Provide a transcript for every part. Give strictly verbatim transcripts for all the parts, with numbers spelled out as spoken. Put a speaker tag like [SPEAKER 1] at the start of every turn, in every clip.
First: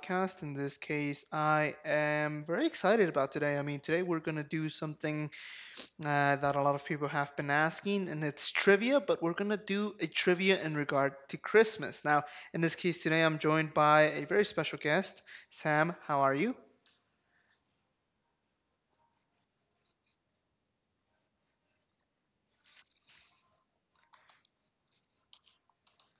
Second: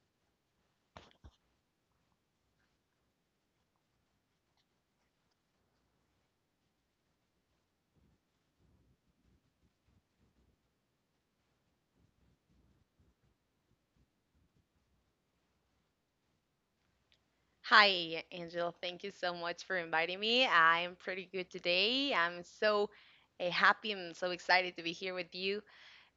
[SPEAKER 1] podcast. In this case, I am very excited about today. I mean, today we're going to do something uh, that a lot of people have been asking, and it's trivia, but we're going to do a trivia in regard to Christmas. Now, in this case, today I'm joined by a very special guest. Sam, how are you?
[SPEAKER 2] Hi, Angel. Thank you so much for inviting me. I'm pretty good today. I'm so uh, happy and so excited to be here with you.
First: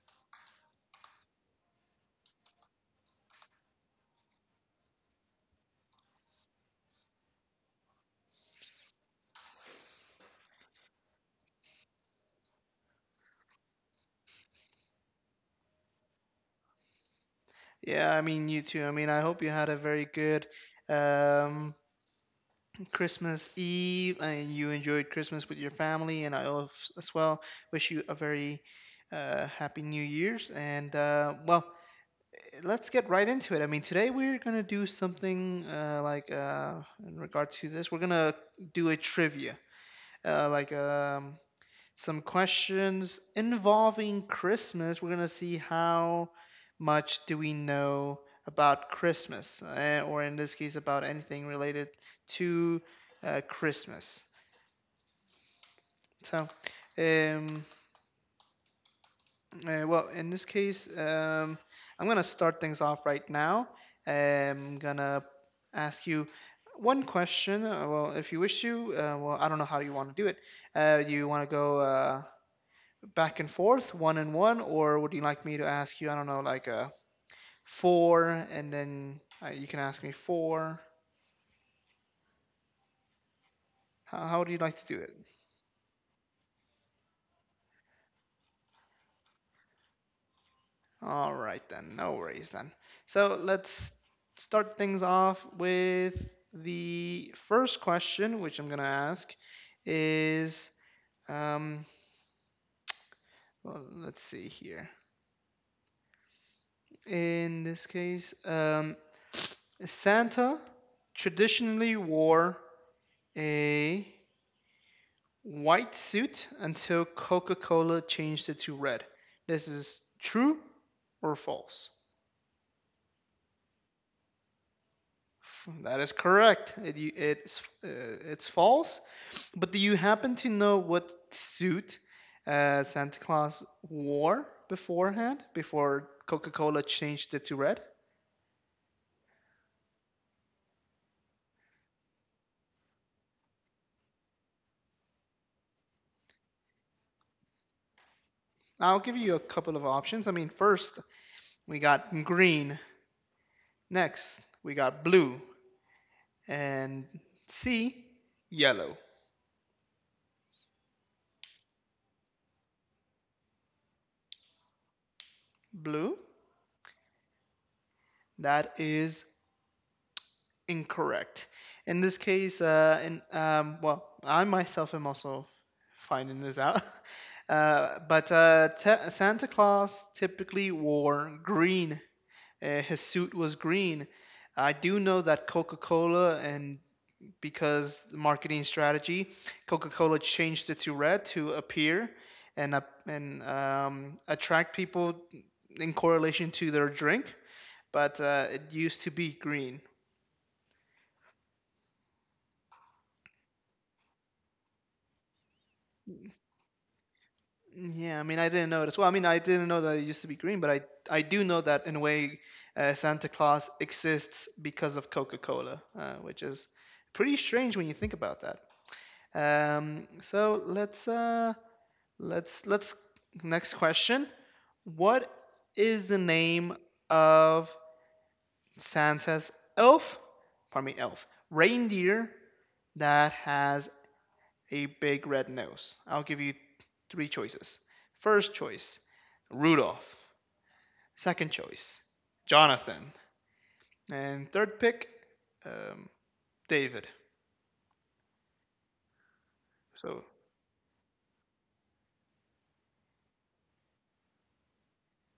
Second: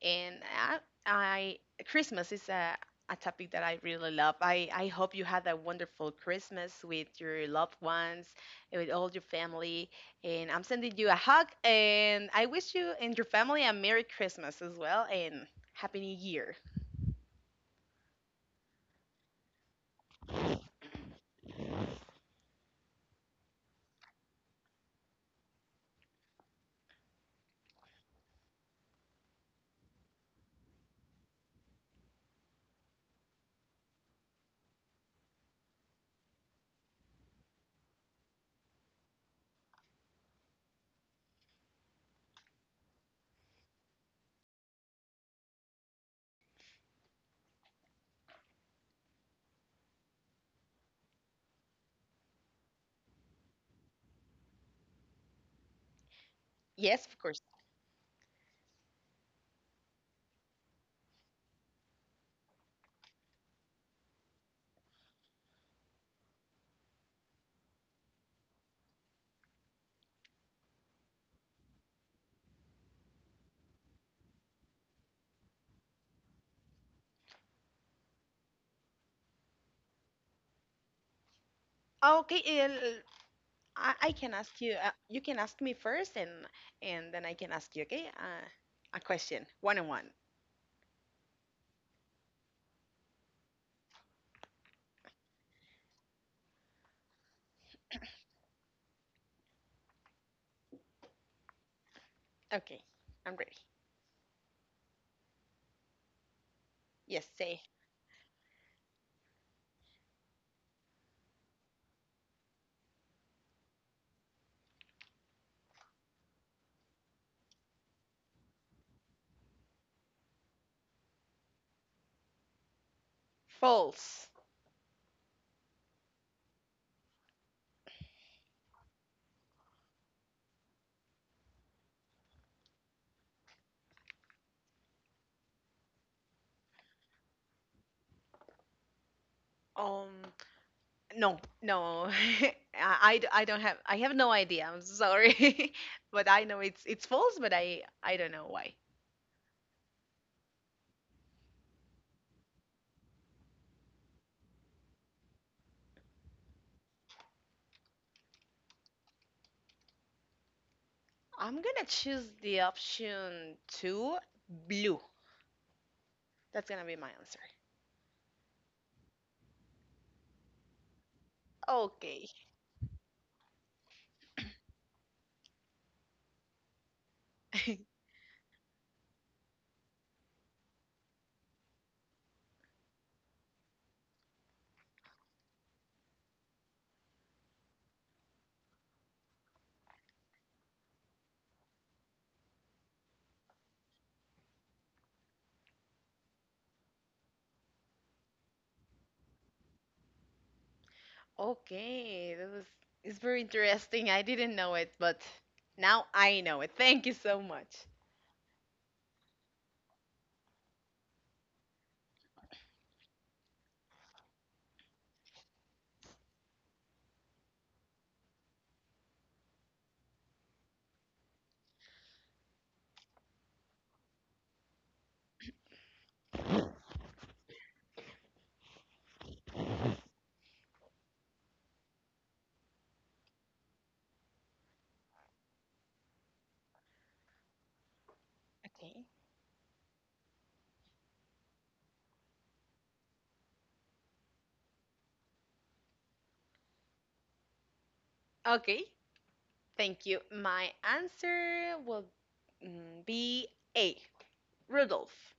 [SPEAKER 2] And I, I Christmas is a, a topic that I really love. I, I hope you had a wonderful Christmas with your loved ones, and with all your family. And I'm sending you a hug. And I wish you and your family a Merry Christmas as well and Happy New Year.
[SPEAKER 1] Yeah, I mean, you too. I mean, I hope you had a very good um, Christmas Eve and you enjoyed Christmas with your family. And I al- as well wish you a very uh, happy New Year's. And uh, well, let's get right into it. I mean, today we're gonna do something uh, like uh, in regard to this. We're gonna do a trivia, uh, like um, some questions involving Christmas. We're gonna see how much do we know about Christmas, uh, or in this case, about anything related to uh, Christmas. So,
[SPEAKER 2] Yes, of course.
[SPEAKER 1] um, uh, well, in this case, um, I'm gonna start things off right now. I'm gonna ask you one question. Uh, well, if you wish to, uh, well, I don't know how you want to do it. Uh, do you want to go, Uh, back and forth, one and one, or would you like me to ask you? I don't know, like a four, and then uh, you can ask me four.
[SPEAKER 2] Okay, I, I can
[SPEAKER 1] How, how would
[SPEAKER 2] ask
[SPEAKER 1] you
[SPEAKER 2] you.
[SPEAKER 1] like
[SPEAKER 2] Uh,
[SPEAKER 1] to do
[SPEAKER 2] you
[SPEAKER 1] it?
[SPEAKER 2] can ask me first, and and then I can ask you. Okay, uh, a question, one on one.
[SPEAKER 1] All right then, no worries then. So let's start things off with the first question, which I'm gonna ask, is um,
[SPEAKER 2] Okay, I'm ready.
[SPEAKER 1] well, let's see here.
[SPEAKER 2] Yes, say
[SPEAKER 1] In this case, um, Santa traditionally wore a white suit until Coca Cola changed it to red. This is true or false?
[SPEAKER 2] false.
[SPEAKER 1] That is correct. It, it's uh, it's false. But do you happen to know what suit uh, Santa Claus wore beforehand before Coca Cola changed it to red?
[SPEAKER 2] Um, no, no. I, I d- I don't have. I have no idea. I'm sorry, but I know it's it's false, but I I don't know why.
[SPEAKER 1] I'll give you a couple of options. I mean, first we got green. Next we got blue, and C, yellow.
[SPEAKER 2] I'm gonna choose the option two, blue.
[SPEAKER 1] Blue.
[SPEAKER 2] That's gonna be my answer.
[SPEAKER 1] That is incorrect. In this
[SPEAKER 2] Okay.
[SPEAKER 1] case, uh, in, um, well, I myself am also finding this out. Uh, but uh, te- Santa Claus typically wore green. Uh, his suit was green. I do know that Coca Cola, and because the marketing strategy, Coca Cola changed it to red to appear and up and um, attract people in correlation to their drink, but uh, it used to be green.
[SPEAKER 2] Okay, that was it's very interesting. I didn't know it, but now I know it. Thank you so much.
[SPEAKER 1] Yeah, I mean, I didn't know it as well. I mean, I didn't know that it used to be green, but I I do know that in a way, uh, Santa Claus exists because of Coca-Cola, uh, which is pretty strange when you think about that. Um, so let's uh let's let's next question. What is the name of Santa's elf? Pardon me, elf reindeer that has a big red nose. I'll give you three choices. First choice,
[SPEAKER 2] Okay.
[SPEAKER 1] Rudolph. Second choice, Jonathan. And third pick, um, David.
[SPEAKER 2] Okay, thank you.
[SPEAKER 1] So
[SPEAKER 2] My answer will mm, be A. Rudolph.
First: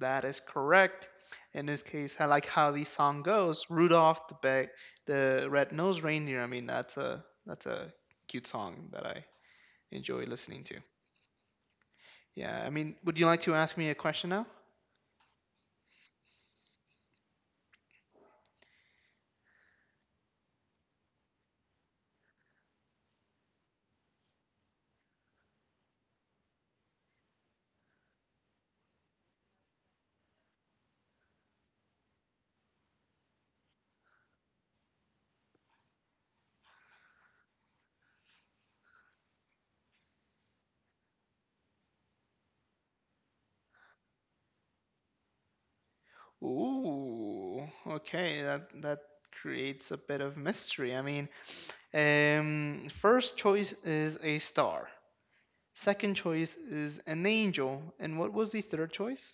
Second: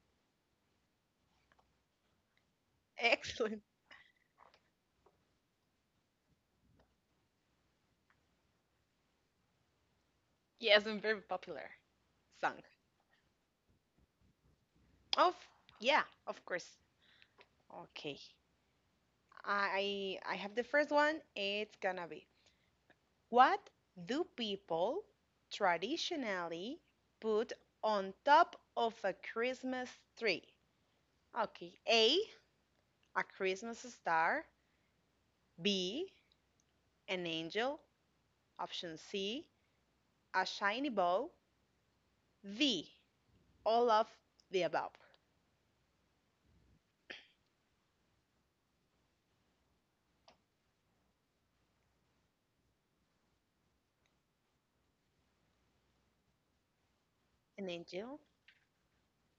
[SPEAKER 1] that is correct. In this case, I like how the song
[SPEAKER 2] Excellent.
[SPEAKER 1] goes. Rudolph, the big, the red-nosed reindeer. I mean, that's a that's a cute song that I enjoy listening to.
[SPEAKER 2] Yes, and very popular
[SPEAKER 1] Yeah,
[SPEAKER 2] song.
[SPEAKER 1] I mean, would you like to ask me a question now?
[SPEAKER 2] Of yeah, of course. Okay. I I have the first one. It's gonna be what do people traditionally put on top of a Christmas tree? Okay, A, a Christmas star, B, an angel, option C, a shiny bow, D, all of the above.
[SPEAKER 1] Ooh, okay, that that creates a bit of mystery. I mean, um, first choice is a star. Second choice is an
[SPEAKER 2] An
[SPEAKER 1] angel.
[SPEAKER 2] angel,
[SPEAKER 1] And what was the third choice?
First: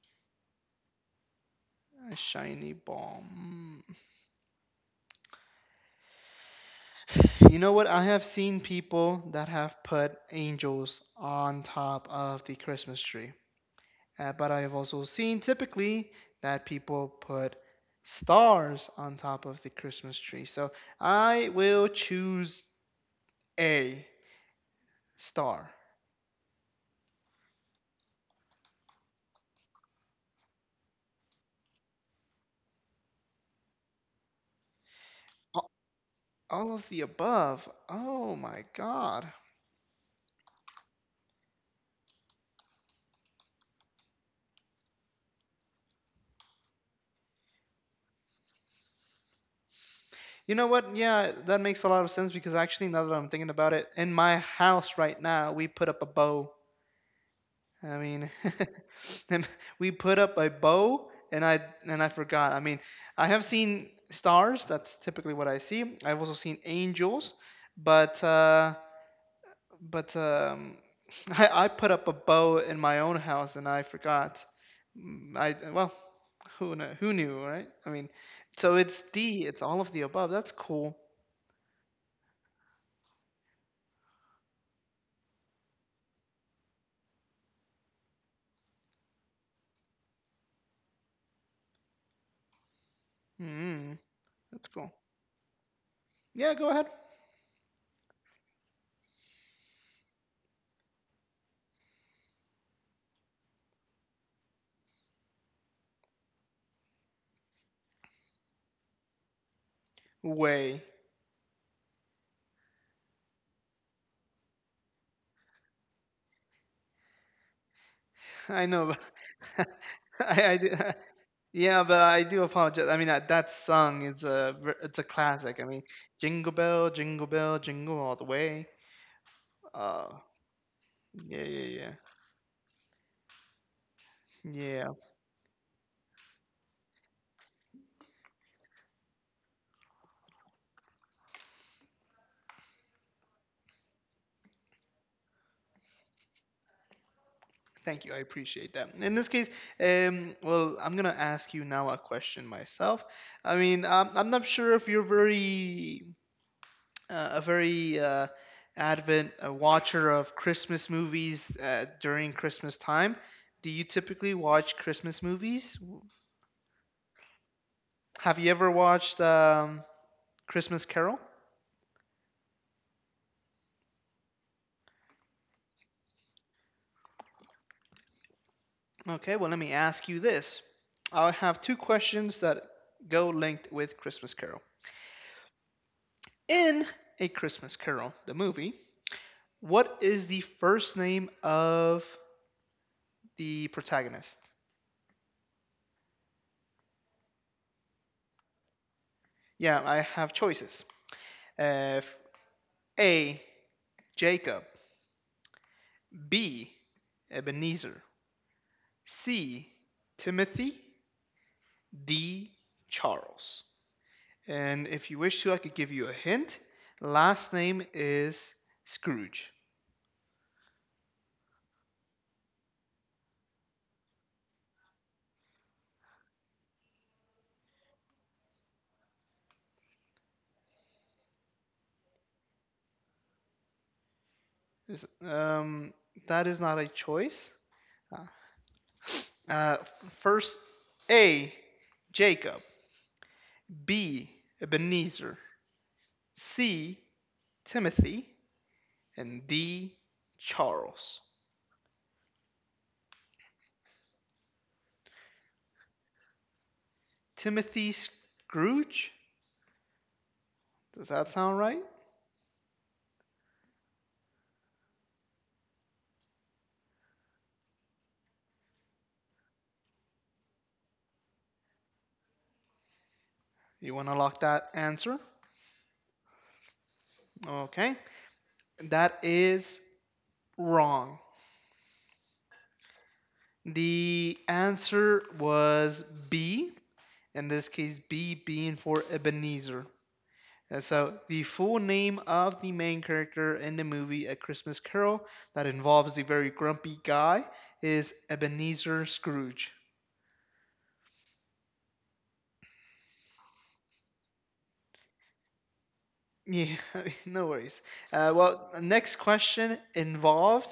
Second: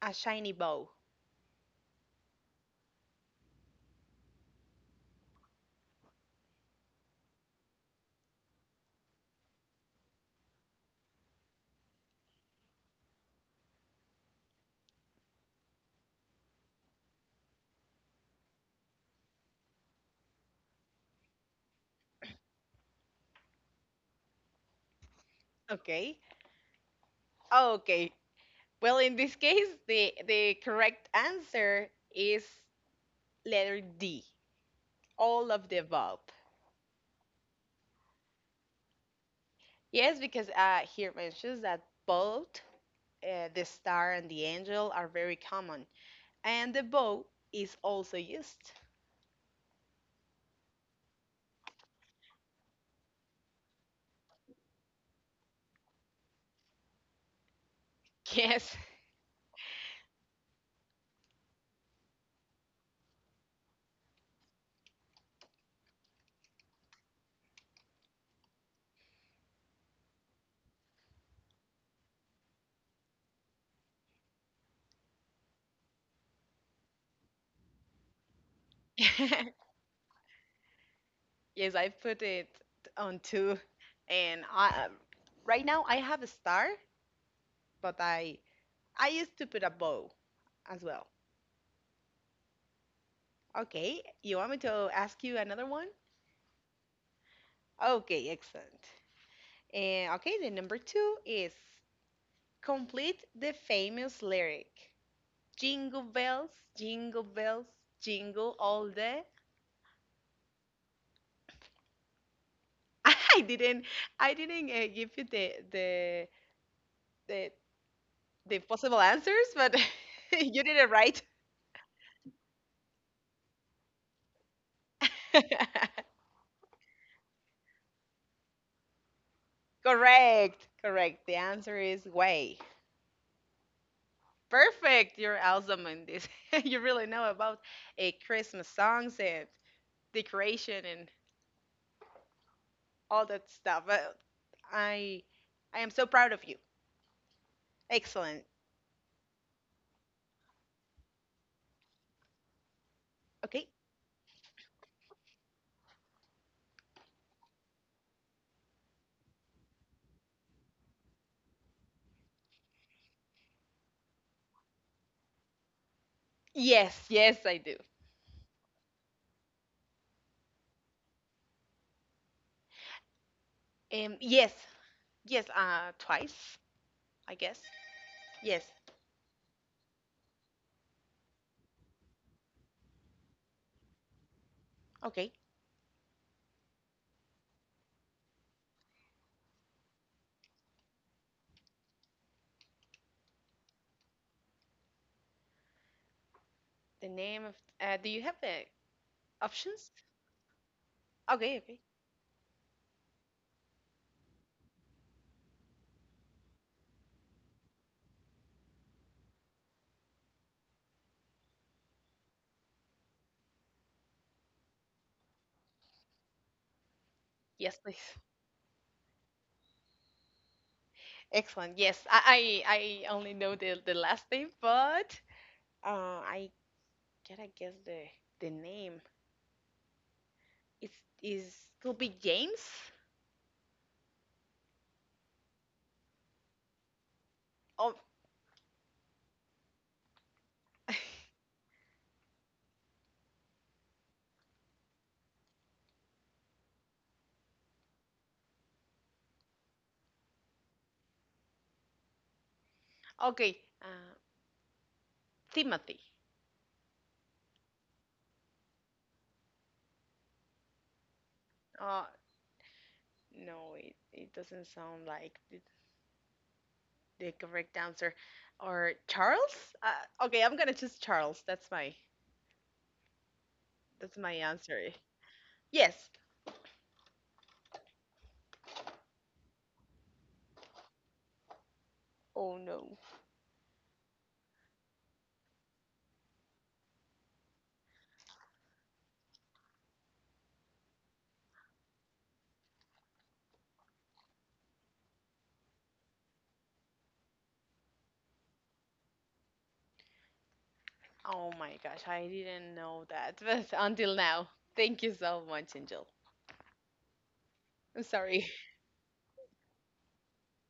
[SPEAKER 2] a shiny bow.
[SPEAKER 1] A shiny bomb. You know what? I have seen people that have put angels on top of the Christmas tree. Uh, but I have also seen typically that people put stars on top of the Christmas tree. So I will choose A star.
[SPEAKER 2] Okay, okay. Well, in this case, the, the correct answer is letter D, all
[SPEAKER 1] A-
[SPEAKER 2] of the above.
[SPEAKER 1] All of the above. Oh my God.
[SPEAKER 2] Yes, because uh, here mentions that both uh, the star and the angel are very common, and the bow is also used.
[SPEAKER 1] You know what? Yeah, that makes a lot of sense because actually, now that I'm thinking about it, in my house right now, we put up a bow. I mean,
[SPEAKER 2] Yes,
[SPEAKER 1] and we put up a bow, and I and I forgot. I mean, I have seen stars. That's typically what I see. I've also seen angels, but uh, but um, I, I put up a bow in my own house and I forgot. Mm, I well, who kn- who knew, right? I mean, so it's D. It's all of the above. That's cool.
[SPEAKER 2] yes, I put it on two, and I, right now I have a star, but I I used to put a bow as well.
[SPEAKER 1] Mm,
[SPEAKER 2] Okay, you want me
[SPEAKER 1] that's
[SPEAKER 2] to
[SPEAKER 1] cool.
[SPEAKER 2] ask you another one?
[SPEAKER 1] Yeah, go ahead.
[SPEAKER 2] Okay, excellent. And okay, the number two is complete the famous lyric. Jingle bells, jingle bells, jingle all day.
[SPEAKER 1] Way.
[SPEAKER 2] I didn't, I didn't uh, give you the the the the
[SPEAKER 1] I know.
[SPEAKER 2] possible answers,
[SPEAKER 1] But
[SPEAKER 2] but
[SPEAKER 1] I, I
[SPEAKER 2] you
[SPEAKER 1] do.
[SPEAKER 2] did it right.
[SPEAKER 1] Yeah, but I do apologize. I mean, that that song is a ver- it's a classic. I mean, Jingle Bell, Jingle Bell, Jingle All the Way. Uh,
[SPEAKER 2] Correct, correct. The
[SPEAKER 1] yeah, yeah,
[SPEAKER 2] answer
[SPEAKER 1] yeah,
[SPEAKER 2] is way.
[SPEAKER 1] yeah.
[SPEAKER 2] Perfect. You're awesome in this. You really know about a Christmas songs and decoration and all that stuff. Uh, I I am so proud of you.
[SPEAKER 1] Thank you. I
[SPEAKER 2] Excellent.
[SPEAKER 1] appreciate that. In this case, um, well, I'm gonna ask you now a question myself. I
[SPEAKER 2] Okay.
[SPEAKER 1] mean, I'm, I'm not sure if you're very uh, a very uh, avid uh, watcher of Christmas movies uh, during Christmas time. Do you typically watch Christmas movies? W-
[SPEAKER 2] Yes, yes, I do.
[SPEAKER 1] Have you ever watched um, Christmas Carol?
[SPEAKER 2] Um, yes, Yes, uh, twice, I guess. Yes.
[SPEAKER 1] Okay. Well, let me ask you this. I have two questions that go linked with Christmas Carol.
[SPEAKER 2] Okay.
[SPEAKER 1] In A Christmas Carol, the movie, what is the first name of the protagonist?
[SPEAKER 2] The name of uh, do you have the
[SPEAKER 1] Yeah,
[SPEAKER 2] options?
[SPEAKER 1] I have choices.
[SPEAKER 2] Okay, okay.
[SPEAKER 1] Uh, A. Jacob. B. Ebenezer. C. Timothy. D. Charles. And if you wish to, I could give you a hint. Last
[SPEAKER 2] Yes,
[SPEAKER 1] name
[SPEAKER 2] please.
[SPEAKER 1] is Scrooge.
[SPEAKER 2] Excellent. Yes, I I, I only know the, the last name, but uh, I gotta guess the the name. It's is could be James.
[SPEAKER 1] Um, that is not a choice.
[SPEAKER 2] Oh,
[SPEAKER 1] Uh, First, A. Jacob. B. Ebenezer. C. Timothy, and D. Charles.
[SPEAKER 2] okay. Uh, Timothy.
[SPEAKER 1] Timothy Scrooge? Does that sound right?
[SPEAKER 2] Uh, no, it, it doesn't sound like the, the correct answer. Or Charles? Uh, okay, I'm gonna choose Charles. That's my
[SPEAKER 1] You want
[SPEAKER 2] That's
[SPEAKER 1] to
[SPEAKER 2] my
[SPEAKER 1] lock that
[SPEAKER 2] answer.
[SPEAKER 1] answer?
[SPEAKER 2] Yes.
[SPEAKER 1] Okay. That is wrong.
[SPEAKER 2] Oh no.
[SPEAKER 1] The answer was B, in this case, B being for Ebenezer. And so, the full name of the main character in the movie A Christmas Carol that involves the very grumpy guy is Ebenezer Scrooge.
[SPEAKER 2] Oh my gosh, I didn't know that. But until now, thank you so much, Angel.
[SPEAKER 1] Yeah, no worries.
[SPEAKER 2] I'm
[SPEAKER 1] Uh,
[SPEAKER 2] sorry.
[SPEAKER 1] well, next question involved,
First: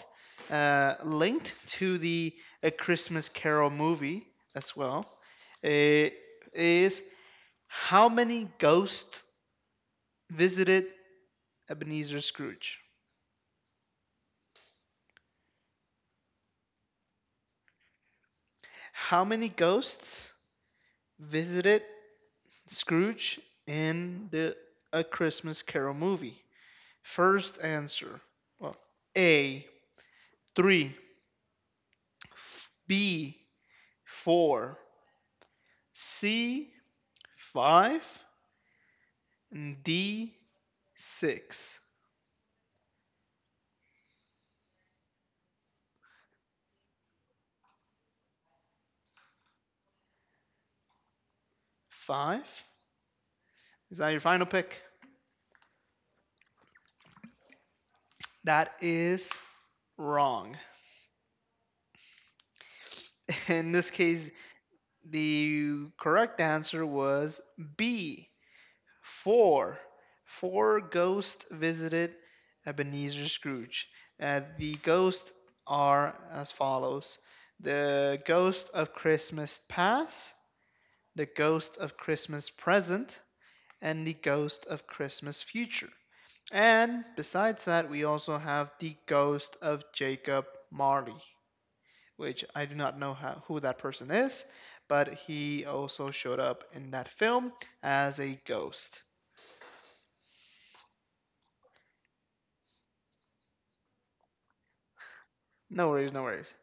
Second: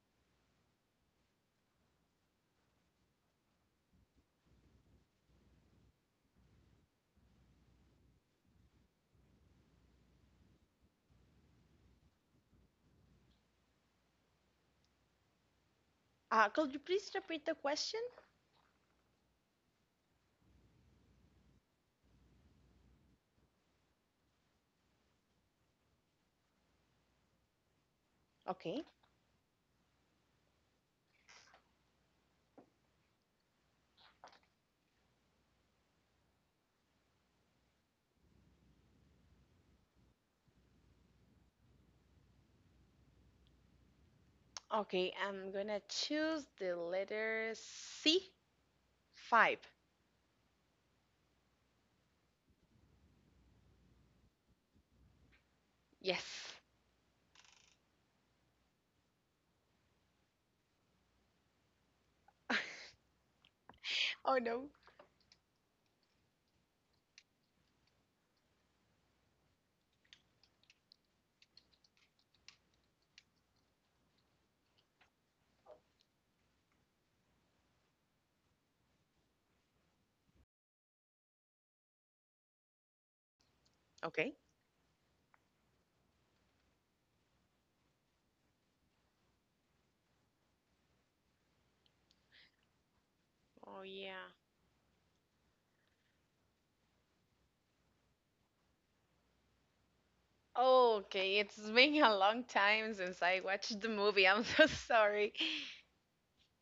[SPEAKER 1] uh, linked to the A Christmas Carol movie as well, uh, is how many ghosts visited Ebenezer Scrooge?
[SPEAKER 2] Uh, could you please repeat the question?
[SPEAKER 1] How many ghosts visited Scrooge in the A Christmas Carol movie? First answer. Well,
[SPEAKER 2] Okay.
[SPEAKER 1] A, three, B, four, C, five, and D six.
[SPEAKER 2] Okay, I'm gonna choose the letter C. Five.
[SPEAKER 1] Five. Is that your final pick?
[SPEAKER 2] Yes.
[SPEAKER 1] That is wrong. In this case,
[SPEAKER 2] Oh no.
[SPEAKER 1] the correct answer was B. Four. Four ghosts visited Ebenezer Scrooge. Uh, the ghosts are as follows: the ghost of Christmas past, the ghost of Christmas present, and the
[SPEAKER 2] Okay.
[SPEAKER 1] ghost of Christmas future. And besides that, we also have the ghost of Jacob Marley, which I do not know how, who that
[SPEAKER 2] Oh
[SPEAKER 1] person
[SPEAKER 2] yeah.
[SPEAKER 1] is, but he also showed up in that film as a ghost.
[SPEAKER 2] Okay, it's been a long time since I watched the movie. I'm so sorry.
[SPEAKER 1] No worries, no worries.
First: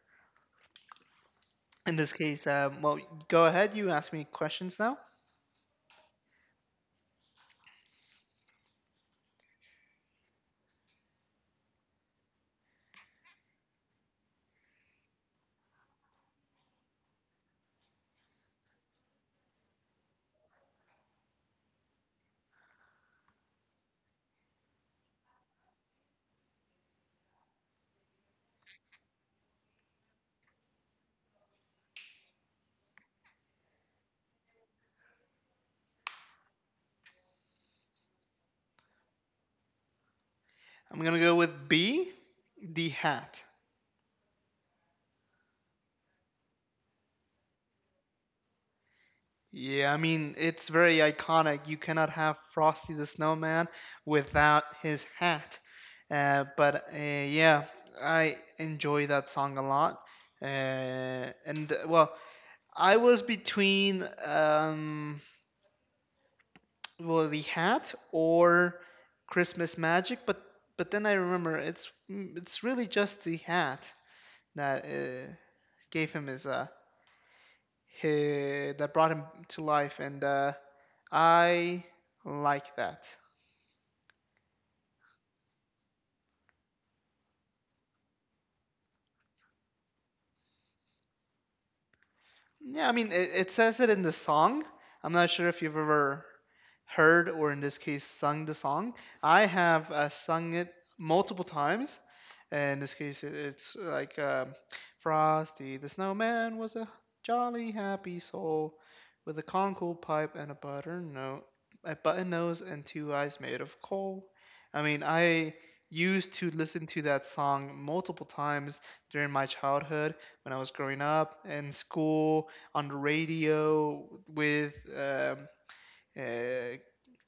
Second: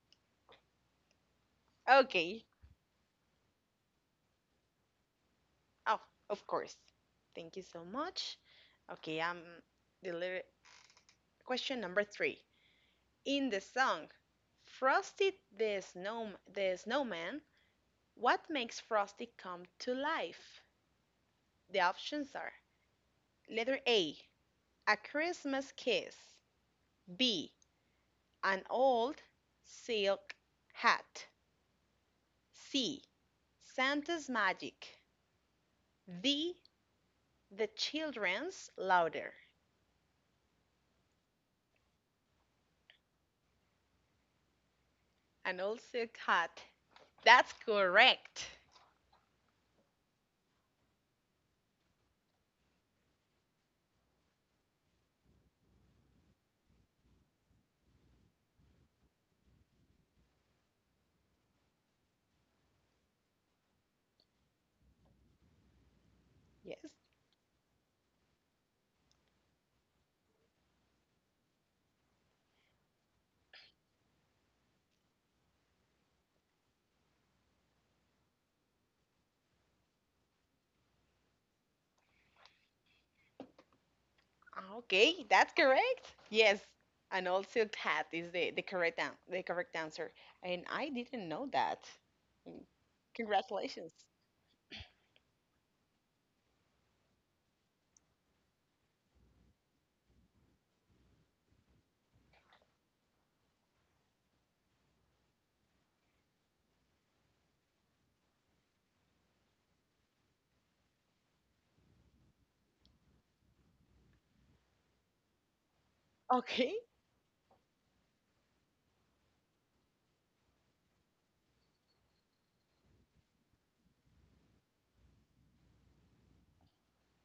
[SPEAKER 1] In this
[SPEAKER 2] Okay,
[SPEAKER 1] case, um, well, go ahead, you ask me questions now.
[SPEAKER 2] oh, of course. Thank you so much. Okay, um, the lyri- question number three. In the song Frosty the Snow the Snowman, what makes Frosty come to life? The options are letter A, a Christmas kiss, B, an old silk hat, C, Santa's magic, D, the children's louder,
[SPEAKER 1] I'm gonna go with B, the hat.
[SPEAKER 2] an old silk hat. That's correct.
[SPEAKER 1] Yeah, I mean, it's very iconic. You cannot have Frosty the Snowman without his hat. Uh, but uh, yeah, I enjoy that song a lot. Uh, and uh, well, I was between um,
[SPEAKER 2] Yes.
[SPEAKER 1] well, the hat or Christmas Magic, but but then I remember it's it's really just the hat that uh, gave him his uh, he, that brought him to life, and uh, I like that.
[SPEAKER 2] Okay, that's correct. Yes, an old silk hat is the, the correct an- the correct answer, and I didn't know that. Mm,
[SPEAKER 1] Yeah, I mean, it, it says it
[SPEAKER 2] congratulations.
[SPEAKER 1] in the song. I'm not sure if you've ever heard or, in this case, sung the song. I have uh, sung it multiple times. In this case, it, it's like um, Frosty the Snowman was a jolly, happy soul with a conkle pipe and a butter no a button nose and two eyes made of coal. I mean, I used to
[SPEAKER 2] Okay,
[SPEAKER 1] listen to that song multiple times during my childhood when I was growing up in school on the radio with um, uh,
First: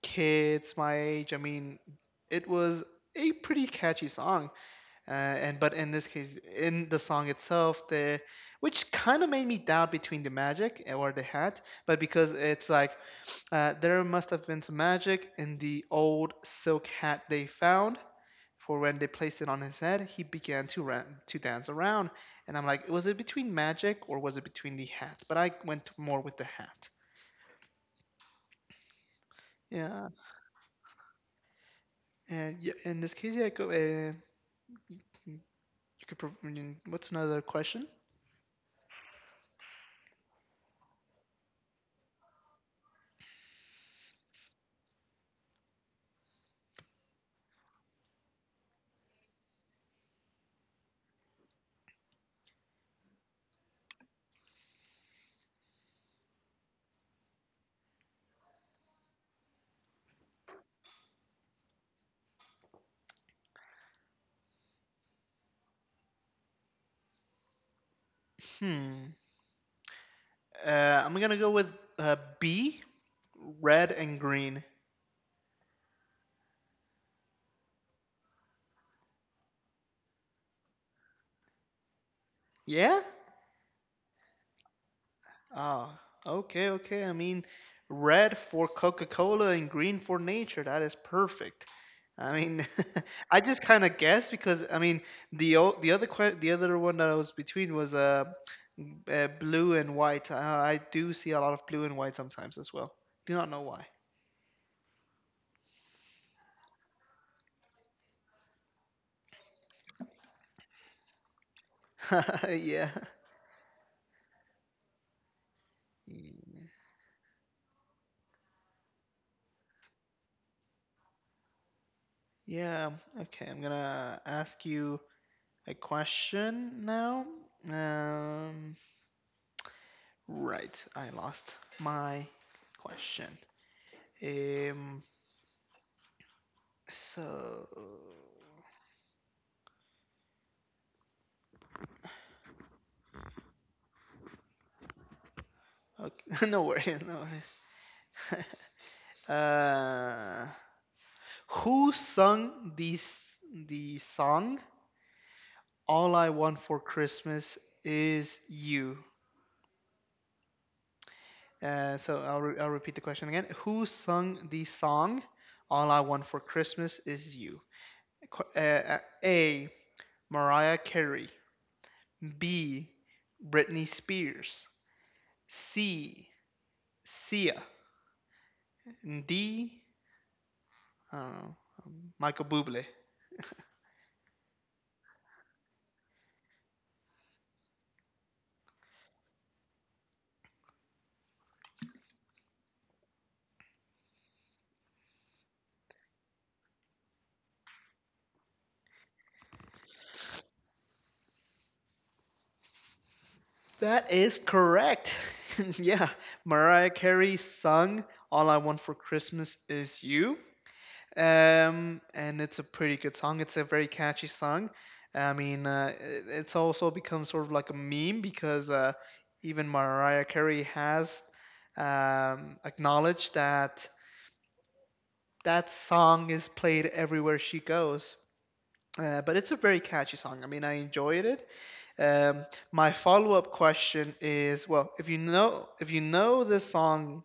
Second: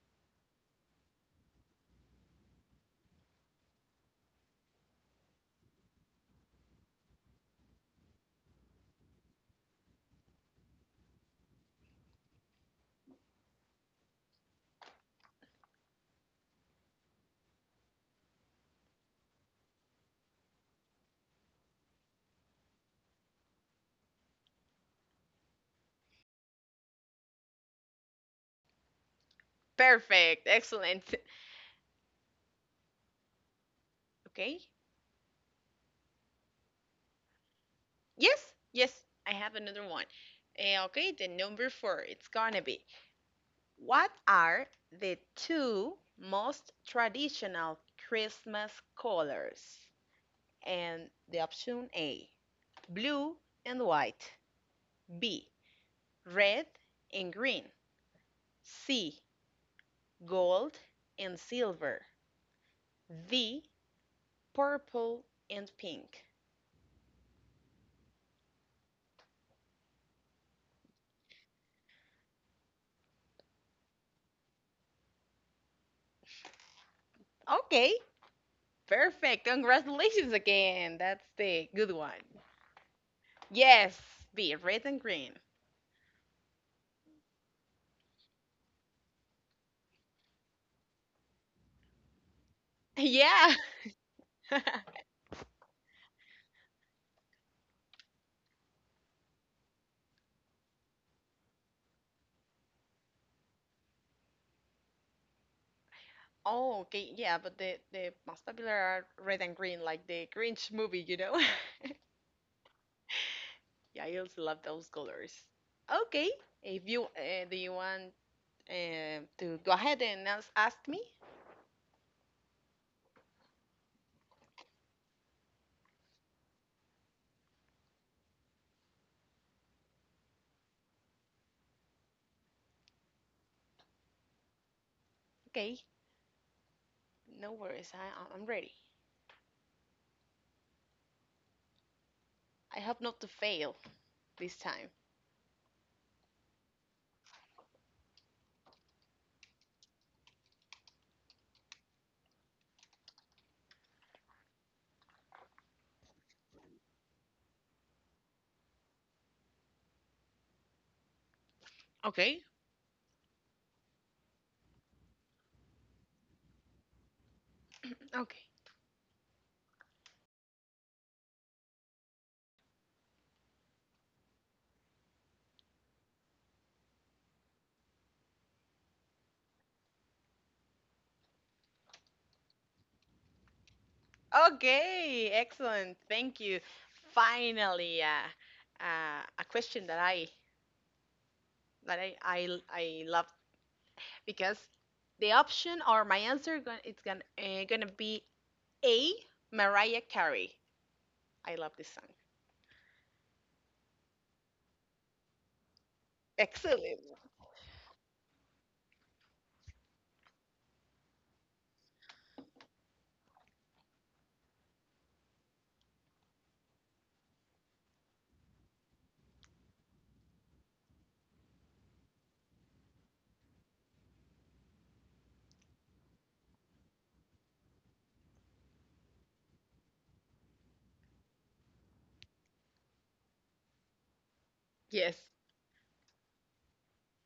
[SPEAKER 1] kids my age. I mean, it was a pretty catchy song, uh, and but in this case, in the song itself, there, which kind of made me doubt between the magic or the hat, but because it's like uh, there must have been some magic in the old silk hat they found, for when they placed it on his head, he began to ra- to dance around, and I'm like, was it between magic or was it between the hat? But I went more with the hat. Yeah,
[SPEAKER 2] perfect, excellent.
[SPEAKER 1] and y- in this case, yeah, go. Uh,
[SPEAKER 2] Okay,
[SPEAKER 1] you could. Prov- I mean, what's another question?
[SPEAKER 2] yes, yes, I have another one. Eh, okay, the number four. It's gonna be what are the two most traditional Christmas colors? And the option A blue and white, B. red and green, C. gold and silver, D. purple and pink.
[SPEAKER 1] Hmm. Uh, I'm gonna go with uh, B, red and green.
[SPEAKER 2] Okay, perfect. Congratulations again. That's the good one.
[SPEAKER 1] Yeah.
[SPEAKER 2] Yes, B. red and green.
[SPEAKER 1] Ah, okay, okay. I mean, red for Coca-Cola and green for nature. That is perfect. I mean, I
[SPEAKER 2] Yeah.
[SPEAKER 1] just kind of guessed because I mean the o- the other que- the other one that I was between was uh, uh blue and white. Uh, I do see a lot of blue and white sometimes as well. Do not know why.
[SPEAKER 2] Oh, okay. Yeah, but the the most popular are red and green, like the Grinch movie, you know?
[SPEAKER 1] Yeah.
[SPEAKER 2] Yeah, I also love those colors. Okay.
[SPEAKER 1] Mm.
[SPEAKER 2] If you uh, do you want uh, to go ahead and ask, ask me.
[SPEAKER 1] Yeah. Okay. I'm gonna ask you a question now. Um, Right, I lost my question. Um,
[SPEAKER 2] Okay, no
[SPEAKER 1] so
[SPEAKER 2] worries. I, I'm ready. I hope not to fail this time.
[SPEAKER 1] okay. No worries, no worries. Uh, who sung this the song "All I Want for Christmas Is You"? Uh, so
[SPEAKER 2] Okay.
[SPEAKER 1] I'll re- I'll repeat the question again. Who sung the song "All I Want for Christmas Is You"?
[SPEAKER 2] Okay.
[SPEAKER 1] Qu- Uh, uh, A. Mariah Carey. B. Britney Spears. C. Sia. And D. I don't know. um, Michael Bublé.
[SPEAKER 2] Okay. Excellent. Thank you. Finally, uh, uh, a question that I that I I, I love because the option or my answer gon- it's gonna uh, gonna be A. Mariah Carey. I love this song.
[SPEAKER 1] That is correct. yeah. Mariah
[SPEAKER 2] Excellent.
[SPEAKER 1] Carey sung All I Want for Christmas Is You. Um, and it's a pretty good song. It's a very catchy song. I mean, uh, it- it's also become sort of like a meme because uh, even Mariah Carey has um, acknowledged that that song is played everywhere she goes. Uh, but it's a very catchy song. I mean, I enjoyed it. Um, my follow-up question is, well, if
[SPEAKER 2] Yes.
[SPEAKER 1] you know if you know this song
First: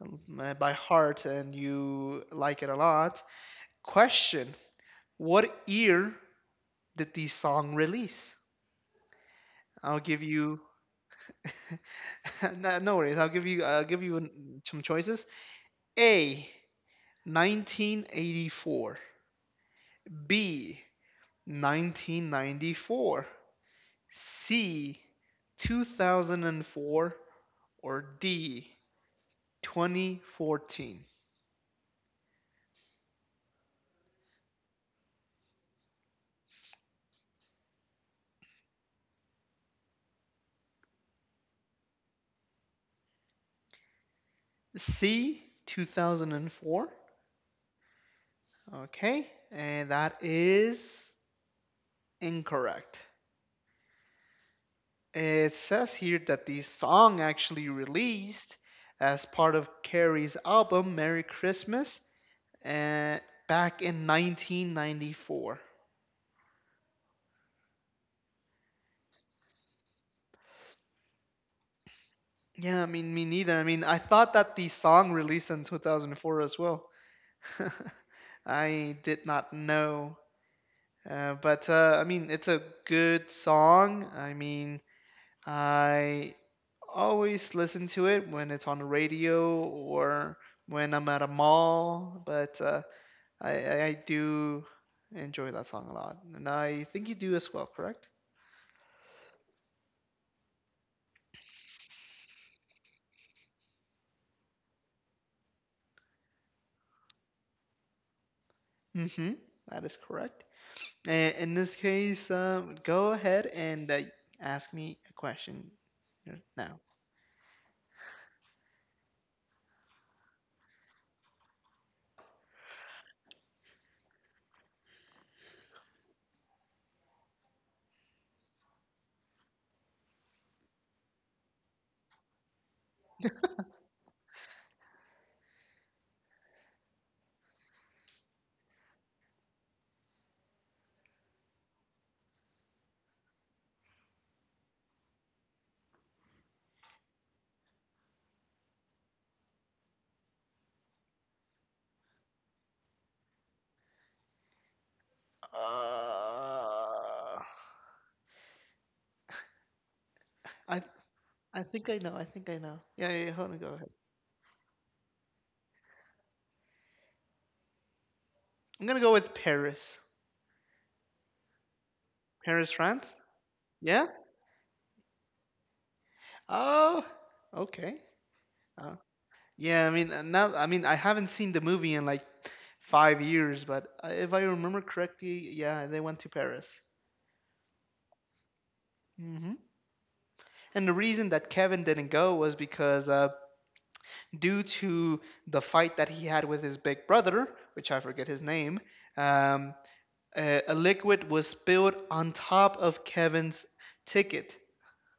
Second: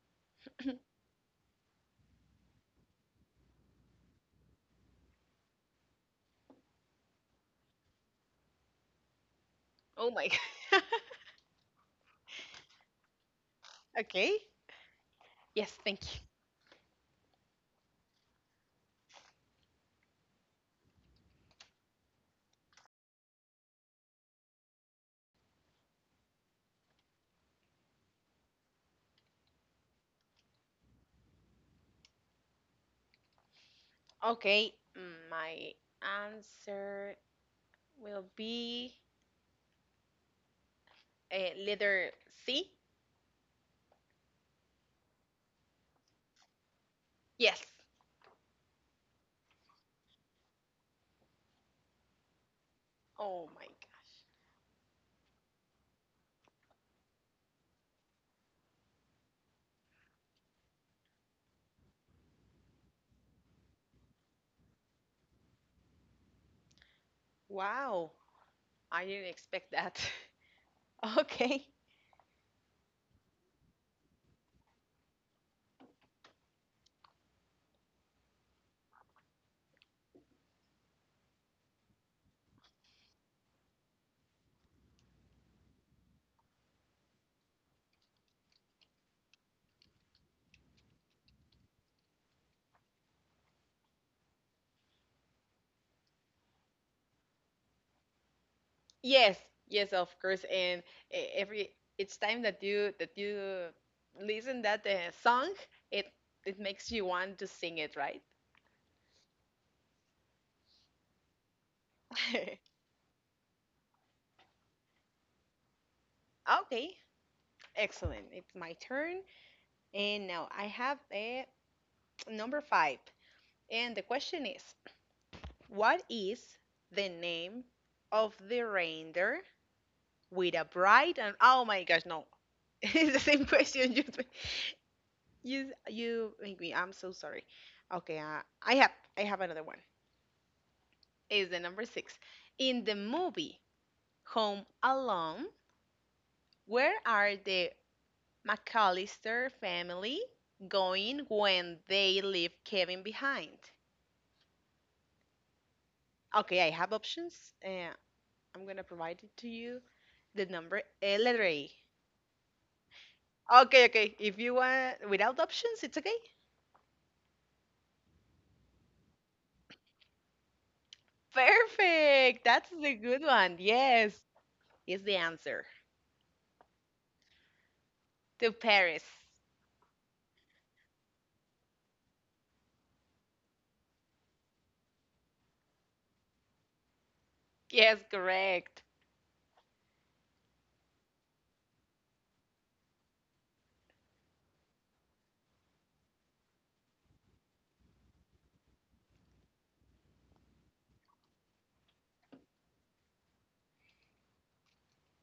[SPEAKER 1] um, uh, by heart and you like it a lot, question: what year did the song release? I'll
[SPEAKER 2] Oh
[SPEAKER 1] give
[SPEAKER 2] my.
[SPEAKER 1] you
[SPEAKER 2] God.
[SPEAKER 1] no, no worries. I'll give you I'll give you
[SPEAKER 2] Okay.
[SPEAKER 1] an- some choices.
[SPEAKER 2] Yes. Thank you.
[SPEAKER 1] A, nineteen eighty-four. B, nineteen ninety-four. C, two thousand four, or D, twenty fourteen?
[SPEAKER 2] Okay, mm, my answer will be uh, letter C.
[SPEAKER 1] C, two thousand four.
[SPEAKER 2] Yes.
[SPEAKER 1] Okay, and that is incorrect.
[SPEAKER 2] Oh my gosh.
[SPEAKER 1] It says here that the song actually released as part of Carrie's album Merry Christmas uh, back in nineteen ninety-four.
[SPEAKER 2] Wow. I didn't expect that. Okay.
[SPEAKER 1] Yeah, I mean, me neither. I mean, I thought that the song released in two thousand four as well. I did not know. Uh, but uh, I mean, it's a good song. I mean, I always listen to it when it's on the radio or when I'm at a mall. But uh, I, I I do enjoy that song a lot. And I think you do as well, correct?
[SPEAKER 2] Yes, yes, of course. And e- every each time that you that you listen that uh, song, it it makes you want to sing it, right?
[SPEAKER 1] Mm-hmm. That is correct. And in this case, um, go ahead and uh, ask me a question now.
[SPEAKER 2] Okay, excellent. It's my turn, and now I have a number five. And the question is, what is the name of the reindeer with a bright and oh my gosh, no. It's the same question. You, you, you make me. I'm so sorry. Okay, uh, I have I have another one. Is the number six in the movie Home Alone? Where are the McAllister family going when they leave Kevin behind? Okay, I have
[SPEAKER 1] Uh,
[SPEAKER 2] options. Uh, I'm gonna provide it to you. The number
[SPEAKER 1] I
[SPEAKER 2] eh, letter
[SPEAKER 1] I
[SPEAKER 2] A.
[SPEAKER 1] think I know. I think I know. Yeah, yeah, yeah. Hold on. Go
[SPEAKER 2] Okay,
[SPEAKER 1] ahead.
[SPEAKER 2] okay. If you want without options, it's okay.
[SPEAKER 1] I'm gonna go with Paris.
[SPEAKER 2] Perfect. That's
[SPEAKER 1] Paris,
[SPEAKER 2] the
[SPEAKER 1] France.
[SPEAKER 2] good one.
[SPEAKER 1] Yeah.
[SPEAKER 2] Yes, is the answer
[SPEAKER 1] Oh. Okay.
[SPEAKER 2] to
[SPEAKER 1] Uh,
[SPEAKER 2] Paris.
[SPEAKER 1] yeah. I mean, uh, now. I mean, I haven't seen the movie in like five years, but uh, if I remember correctly, yeah, they went to Paris.
[SPEAKER 2] Yes, correct.
[SPEAKER 1] Hmm. And the reason that Kevin didn't go was because uh, due to the fight that he had with his big brother, which I forget his name, um, a, a liquid was spilled on top of Kevin's ticket,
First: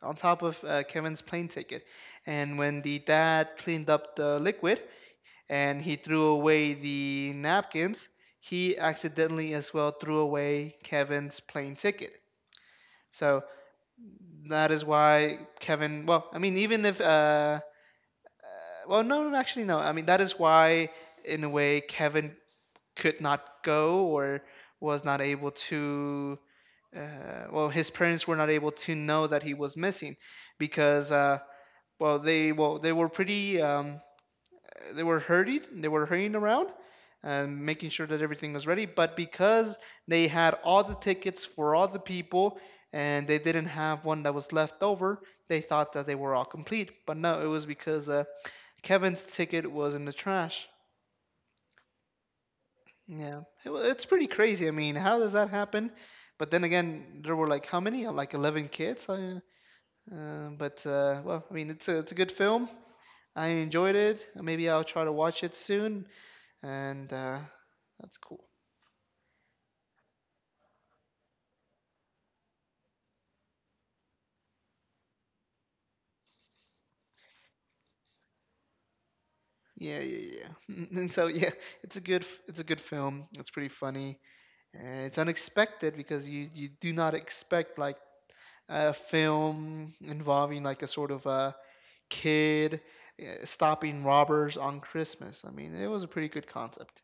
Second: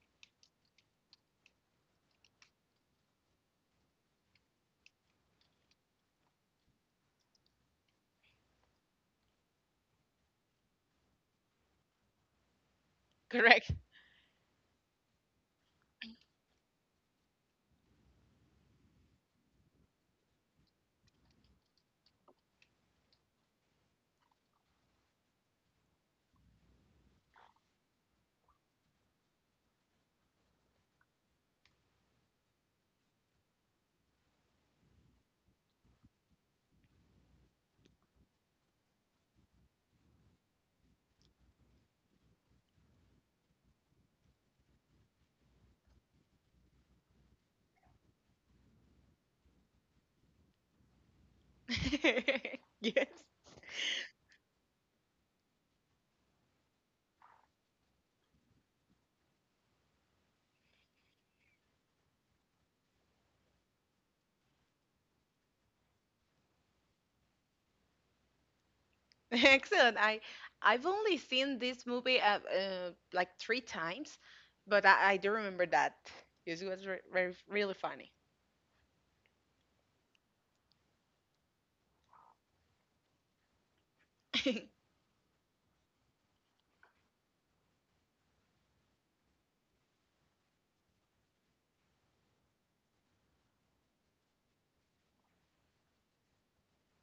[SPEAKER 1] on top of uh, Kevin's plane ticket. And when the dad cleaned up the liquid and he threw away the napkins, he accidentally as well threw away Kevin's plane ticket. So
[SPEAKER 2] Correct.
[SPEAKER 1] that is why Kevin, well, I mean, even if, uh, well, no, no, actually, no. I mean, that is why, in a way, Kevin could not go or was not able to, uh, well, his parents were not able to know that he was missing because uh, well, they well they were pretty um, they were hurried they were hurrying around and making sure that everything was ready. But because they had all the tickets for all the people and they didn't have one that was left over, they thought that they were all complete. But no, it was because uh, Kevin's ticket was in the trash.
[SPEAKER 2] Yes.
[SPEAKER 1] Yeah, it, wa- it's pretty crazy. I mean, how does that happen? But then again, there were like how many? Like eleven kids. I, uh, but uh, well, I mean, it's a it's a good film. I enjoyed it. Maybe I'll try to watch it soon. And uh, that's cool.
[SPEAKER 2] Excellent. I I've only seen this movie uh, uh, like three times, but I, I do remember that. Yes, it was re- re- really funny.
[SPEAKER 1] Yeah, yeah, yeah. And so yeah, it's a good it's a good film. It's pretty funny. And it's unexpected because you you do not expect like a film involving like a sort of a kid uh, stopping robbers on Christmas. I mean, it was a pretty good concept.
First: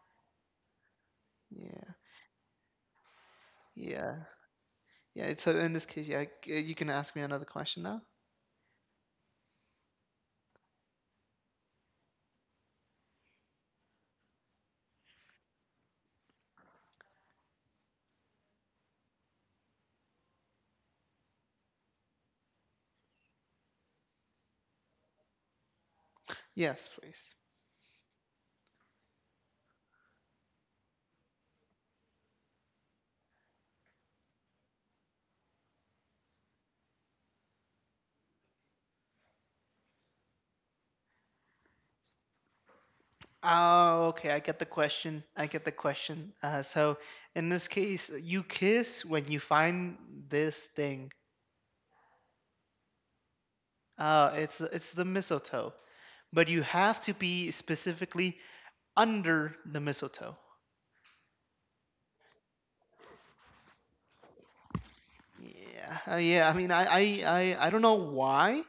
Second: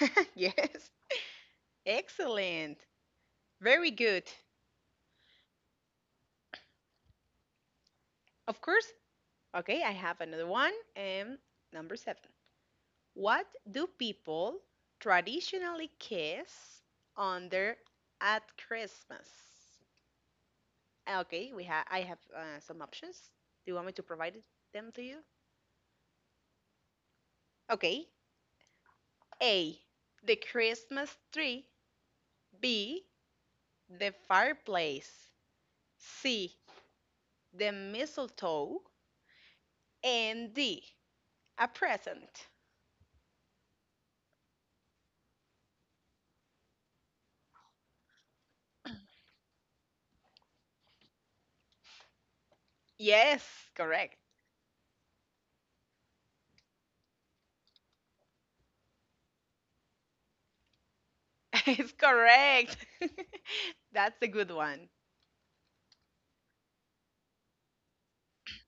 [SPEAKER 2] Yes.
[SPEAKER 1] Yeah.
[SPEAKER 2] Excellent. Very
[SPEAKER 1] Yeah.
[SPEAKER 2] good.
[SPEAKER 1] Yeah, it's so in this case, yeah, c- you can ask me another question now.
[SPEAKER 2] Of course. Okay, I have another one. Um, number seven. What do people traditionally kiss under at Christmas? Ah, Okay, we have I have uh, some options. Do you want me to provide it- them to you?
[SPEAKER 1] Yes, please.
[SPEAKER 2] Okay. A. The Christmas tree. B. The fireplace. C. The mistletoe. And D. A present.
[SPEAKER 1] Oh, okay. I get the question. I get the question. Uh, so in this case, you kiss when you find this thing.
[SPEAKER 2] Yes, correct.
[SPEAKER 1] Uh, it's it's the mistletoe, but you have to be specifically under the mistletoe.
[SPEAKER 2] It's correct. That's a good one.
[SPEAKER 1] Yeah, uh, yeah. I mean, I, I, I, I don't know why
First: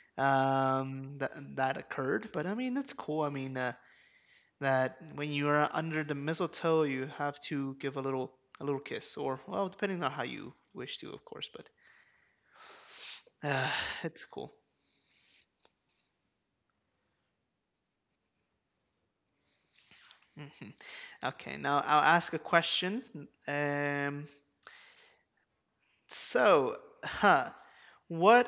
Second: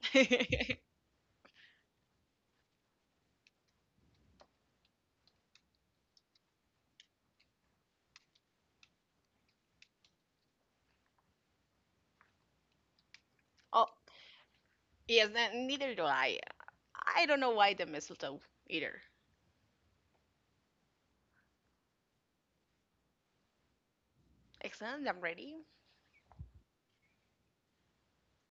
[SPEAKER 1] um that that occurred, but I mean, it's cool. I mean, uh, that when you are under the mistletoe, you have to give a little a little kiss, or well, depending on how you wish to, of course, but. Uh,
[SPEAKER 2] Oh,
[SPEAKER 1] it's cool.
[SPEAKER 2] yes, n- neither do I. I don't know why the mistletoe either.
[SPEAKER 1] Hmm. Okay, now I'll ask a question. Um,
[SPEAKER 2] Excellent, I'm ready.
[SPEAKER 1] so, huh, what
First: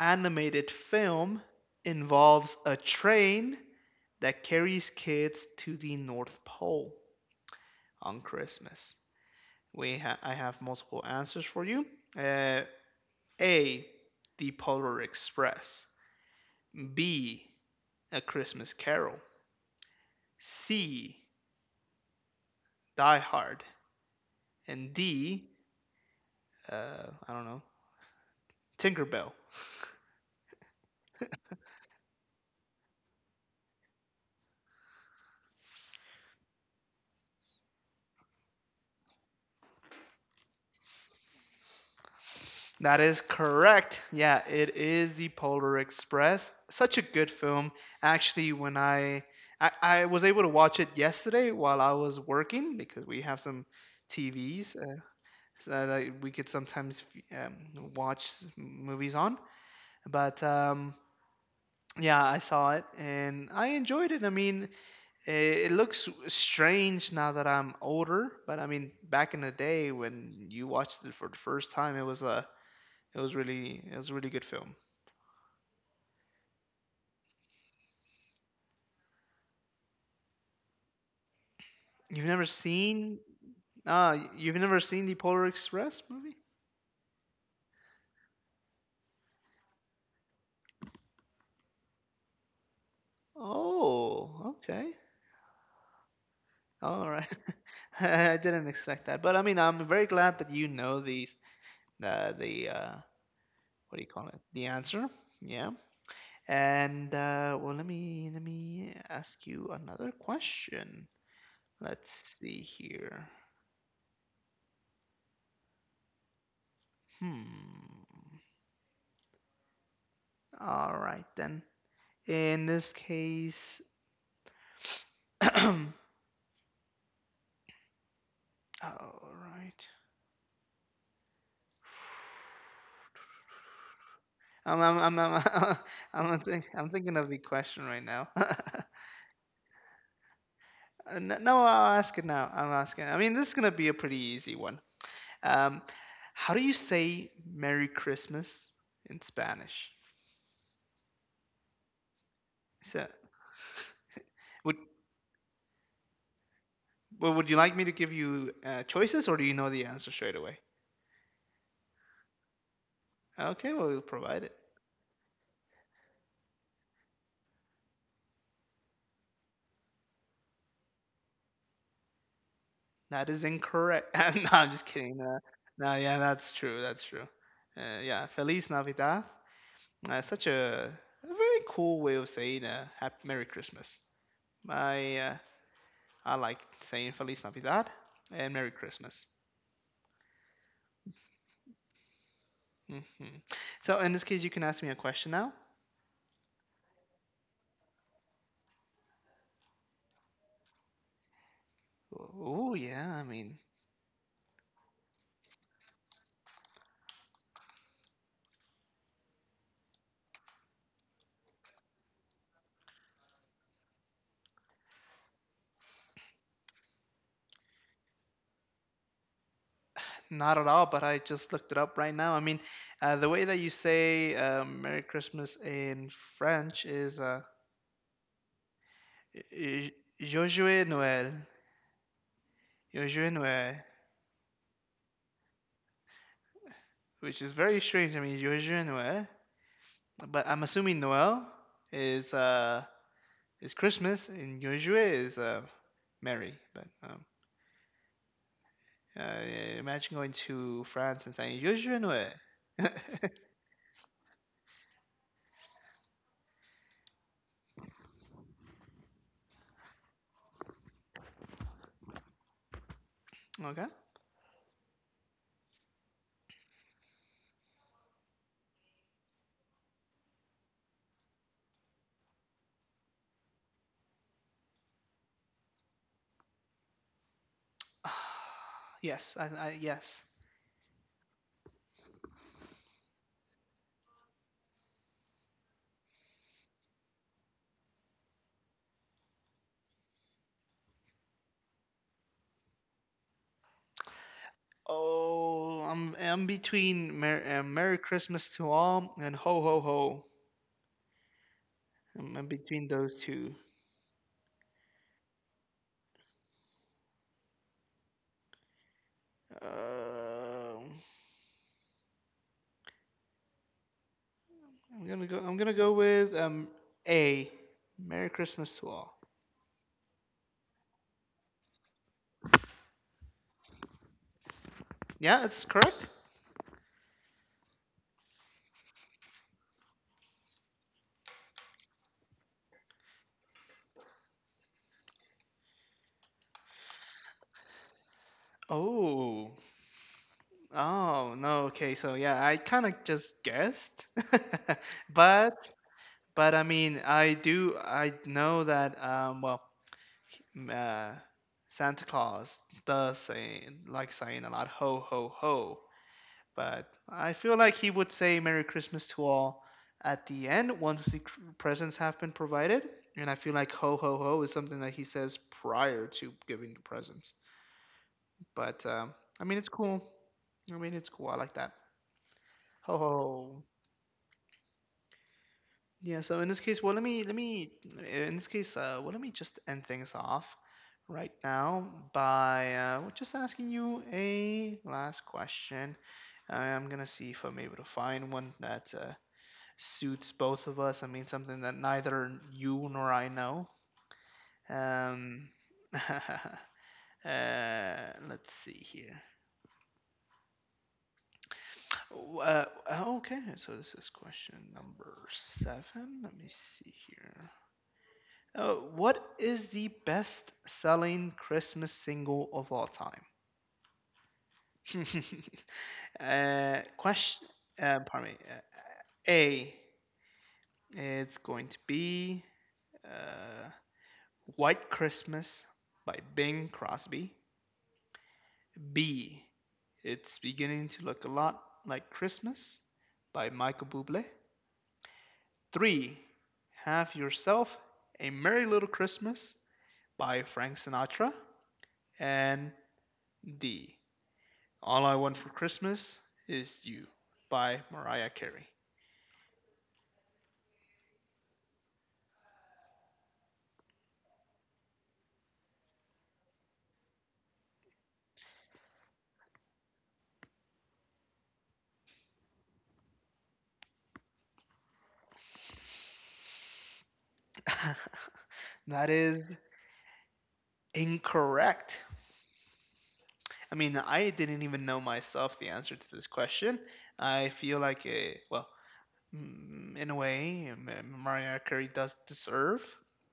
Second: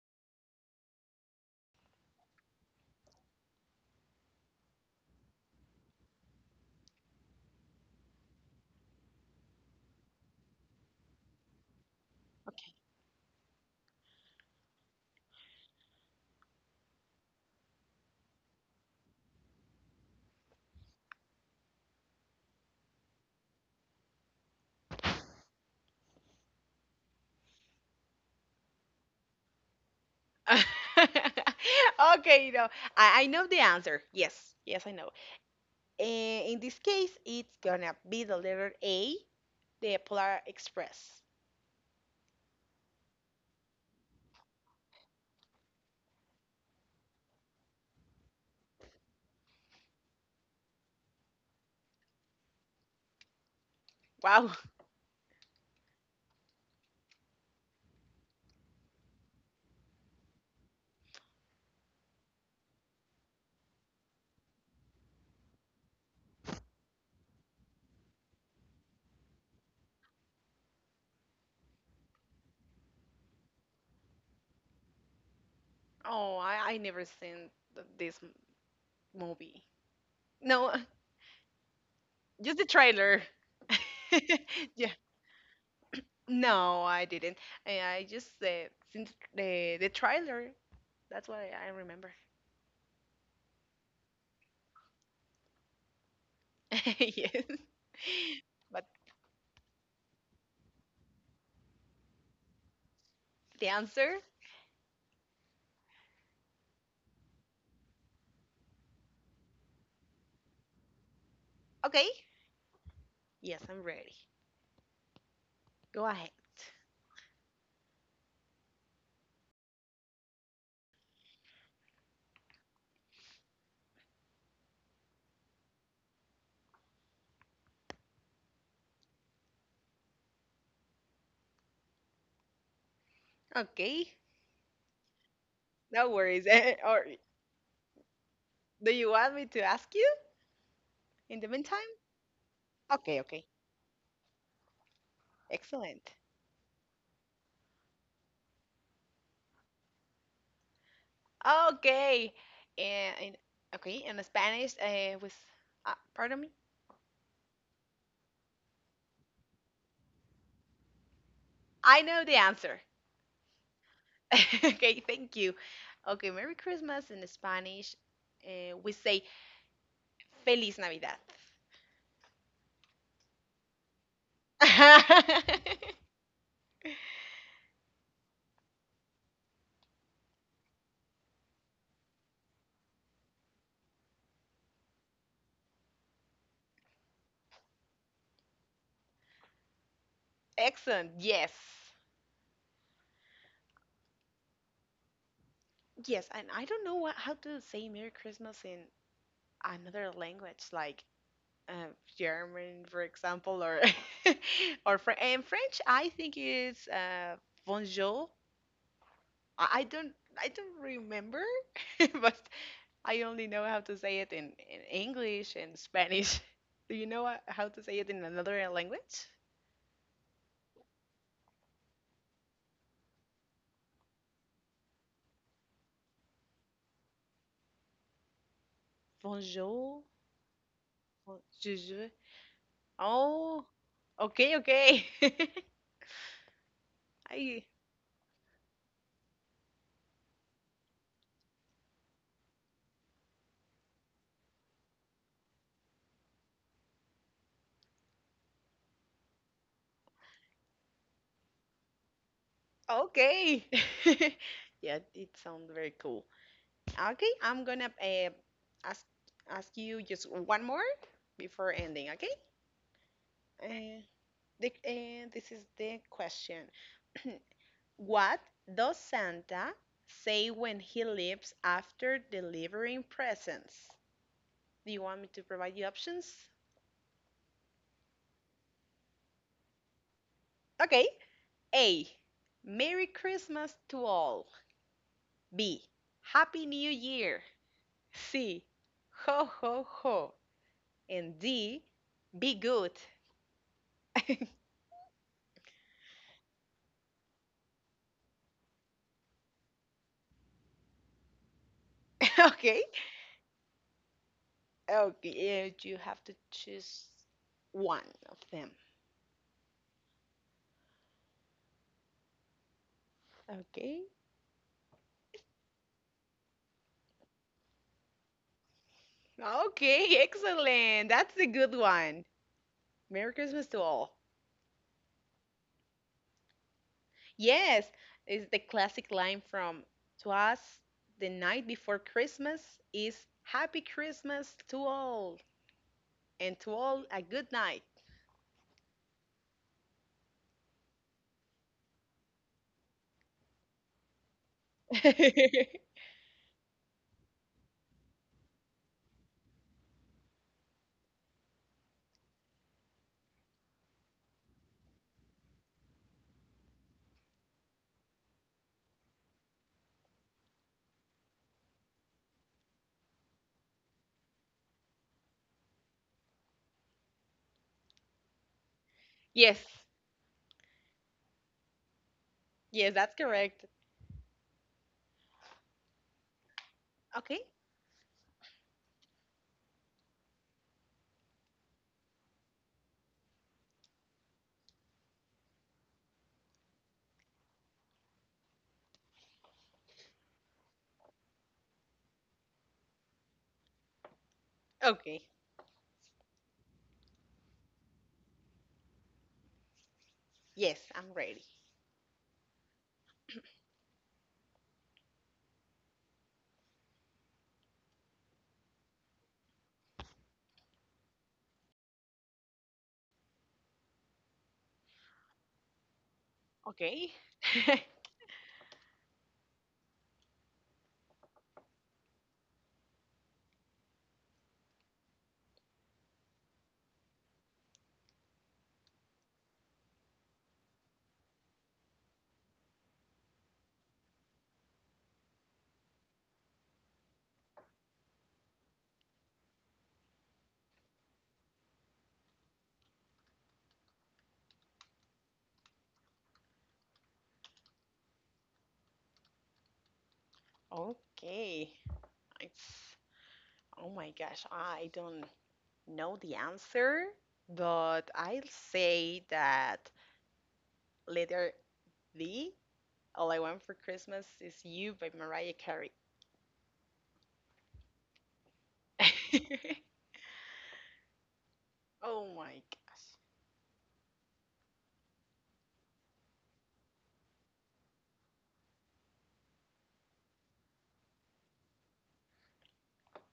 [SPEAKER 1] animated film involves a train that carries kids to the North Pole on Christmas? We ha- I have multiple answers for you. Uh, A, The Polar Express. B, A Christmas Carol. C, Die Hard. And D, uh, I don't know, Tinkerbell.
[SPEAKER 2] Okay, you know, I, I know the answer. Yes, yes, I know. Eh, in this case, it's gonna be the letter A, the Polar Express.
[SPEAKER 1] That is correct. Yeah, it is the Polar Express. Such a good film. Actually, when I I, I was able to watch it yesterday while I was working because we have some
[SPEAKER 2] Wow.
[SPEAKER 1] T Vs uh, so that I- we could sometimes um, watch movies on. But um, yeah, I saw it and I enjoyed it. I mean, it, it looks strange now that I'm older, but I mean, back in the day when you watched it for the first time, it was a It was really it was a really good film.
[SPEAKER 2] Oh, I, I never seen th- this m- movie. No,
[SPEAKER 1] You've never
[SPEAKER 2] just the
[SPEAKER 1] seen
[SPEAKER 2] trailer.
[SPEAKER 1] ah y- you've never
[SPEAKER 2] Yeah.
[SPEAKER 1] seen the Polar Express movie?
[SPEAKER 2] No, I didn't. I, I just uh, seen the, the the trailer. That's what I, I remember.
[SPEAKER 1] Oh, okay. All right.
[SPEAKER 2] Yes.
[SPEAKER 1] I didn't
[SPEAKER 2] But
[SPEAKER 1] expect that. But I mean, I'm very glad that you know the uh, the uh
[SPEAKER 2] the
[SPEAKER 1] what do you
[SPEAKER 2] answer?
[SPEAKER 1] call it? The answer. Yeah. And uh well, let me let me ask you another question.
[SPEAKER 2] Okay.
[SPEAKER 1] Let's see here.
[SPEAKER 2] Yes, I'm ready. Go ahead.
[SPEAKER 1] Hmm. All right then. In this case, all right.
[SPEAKER 2] Okay.
[SPEAKER 1] I'm I'm I'm I'm
[SPEAKER 2] No
[SPEAKER 1] I'm,
[SPEAKER 2] worries.
[SPEAKER 1] think, I'm
[SPEAKER 2] Or
[SPEAKER 1] thinking of the question right now.
[SPEAKER 2] do you want me to ask you
[SPEAKER 1] Uh, no,
[SPEAKER 2] in the
[SPEAKER 1] no,
[SPEAKER 2] meantime?
[SPEAKER 1] I'll ask it now. I'm asking.
[SPEAKER 2] Okay,
[SPEAKER 1] I mean,
[SPEAKER 2] okay.
[SPEAKER 1] this is gonna be a pretty easy one. Um,
[SPEAKER 2] Excellent.
[SPEAKER 1] how do you say Merry Christmas in Spanish?
[SPEAKER 2] Okay.
[SPEAKER 1] So,
[SPEAKER 2] And, in Okay, in Spanish
[SPEAKER 1] would
[SPEAKER 2] uh, with uh, pardon me.
[SPEAKER 1] well, would you like me to give you uh, choices, or do you know the answer straight away?
[SPEAKER 2] I know the answer.
[SPEAKER 1] Okay, well, we'll provide it.
[SPEAKER 2] Okay, thank you. Okay, Merry Christmas in Spanish. Uh, we say Feliz Navidad.
[SPEAKER 1] That is incorrect. no, I'm just kidding. Uh, no, yeah, that's true. That's true. Uh, yeah, Feliz Navidad. Uh, such a, a very cool way of saying uh, happy, Merry Christmas. I uh, I like saying Feliz Navidad and Merry Christmas.
[SPEAKER 2] Excellent. Yes.
[SPEAKER 1] Hmm. So in this case, you can ask me a question now.
[SPEAKER 2] Yes, and I don't know what how to say Merry Christmas in another language, like uh,
[SPEAKER 1] Oh
[SPEAKER 2] German, for
[SPEAKER 1] yeah, I mean
[SPEAKER 2] example, or or French. And French, I think is uh, bonjour. I, I don't I don't remember, but I only know how to say it in, in English and Spanish. Do you know what- how to say it in another language?
[SPEAKER 1] not at all, but I just looked it up right now. I mean, uh, the way that you say uh, Merry Christmas in French is uh, "J-
[SPEAKER 2] Bonjour,
[SPEAKER 1] Joyeux Noël,
[SPEAKER 2] bonjour.
[SPEAKER 1] Joyeux
[SPEAKER 2] Oh,
[SPEAKER 1] Noël,"
[SPEAKER 2] okay, okay.
[SPEAKER 1] which is
[SPEAKER 2] I
[SPEAKER 1] very strange. I mean, Joyeux Noël, but I'm assuming Noël is uh, it's Christmas, and usually is uh, merry. But um, uh, imagine going to France and saying usually okay.
[SPEAKER 2] okay. Yeah, it sounds very cool. Okay, I'm gonna uh, ask ask you just one more before ending, okay? Uh, the, uh, this is the question. What does Santa say when he leaves after delivering presents? Do you want me to provide you options?
[SPEAKER 1] yes, I, I, yes.
[SPEAKER 2] Okay. A. Merry Christmas to all. B. Happy New Year. C. Ho ho ho. And D, be good. Okay?
[SPEAKER 1] Oh, I'm I'm between Mer- uh, Merry Christmas to all and Ho Ho Ho. I'm, I'm between those two.
[SPEAKER 2] Okay, and you have to choose one of them.
[SPEAKER 1] Uh,
[SPEAKER 2] Okay?
[SPEAKER 1] I'm gonna go. I'm gonna go with um A. Merry Christmas to all.
[SPEAKER 2] Okay, excellent. That's a good one. Merry Christmas to all.
[SPEAKER 1] Yeah, it's correct.
[SPEAKER 2] Yes, it's the classic line from To Us the Night Before Christmas is Happy Christmas to all, and to all a good night.
[SPEAKER 1] Oh, oh, no. Okay. So yeah, I kind of just guessed. But but I mean, I do I know that um well, m- uh Santa Claus does say like saying a lot ho ho ho, but I feel like he would say Merry Christmas to all at the end once the cr- presents have been provided, and I feel like ho ho ho is something that he says prior to giving the presents. But um I mean, it's
[SPEAKER 2] Yes,
[SPEAKER 1] cool. I mean, it's cool. I like that.
[SPEAKER 2] yes, that's
[SPEAKER 1] Oh,
[SPEAKER 2] correct.
[SPEAKER 1] yeah. So in this case, well, let me let
[SPEAKER 2] Okay,
[SPEAKER 1] me in this case, uh, well, let me just end things off right now by uh, just asking you a last question. I'm gonna see if I'm able to find one that uh, suits both of us. I mean, something that neither you nor I know.
[SPEAKER 2] okay.
[SPEAKER 1] Um, uh, let's see here.
[SPEAKER 2] Yes, I'm ready.
[SPEAKER 1] Uh, okay, so this is question number seven. Let me see here. Uh, what is the best selling Christmas single of all time? uh,
[SPEAKER 2] Okay.
[SPEAKER 1] question. Uh, pardon me. Uh, A. It's going to be uh, White Christmas by Bing Crosby. B. It's beginning to look a lot like Christmas by Michael Bublé. Three. Have yourself a Merry Little Christmas by Frank Sinatra. And D. All I Want for Christmas is You by Mariah Carey.
[SPEAKER 2] Okay. It's, oh my gosh, I don't know the answer, but I'll say that letter D, All I Want for Christmas is You by Mariah Carey.
[SPEAKER 1] that is incorrect.
[SPEAKER 2] Oh my
[SPEAKER 1] I mean, I didn't even know myself the answer to this question. I feel like, a, well, mm, in a way, Mariah Carey does deserve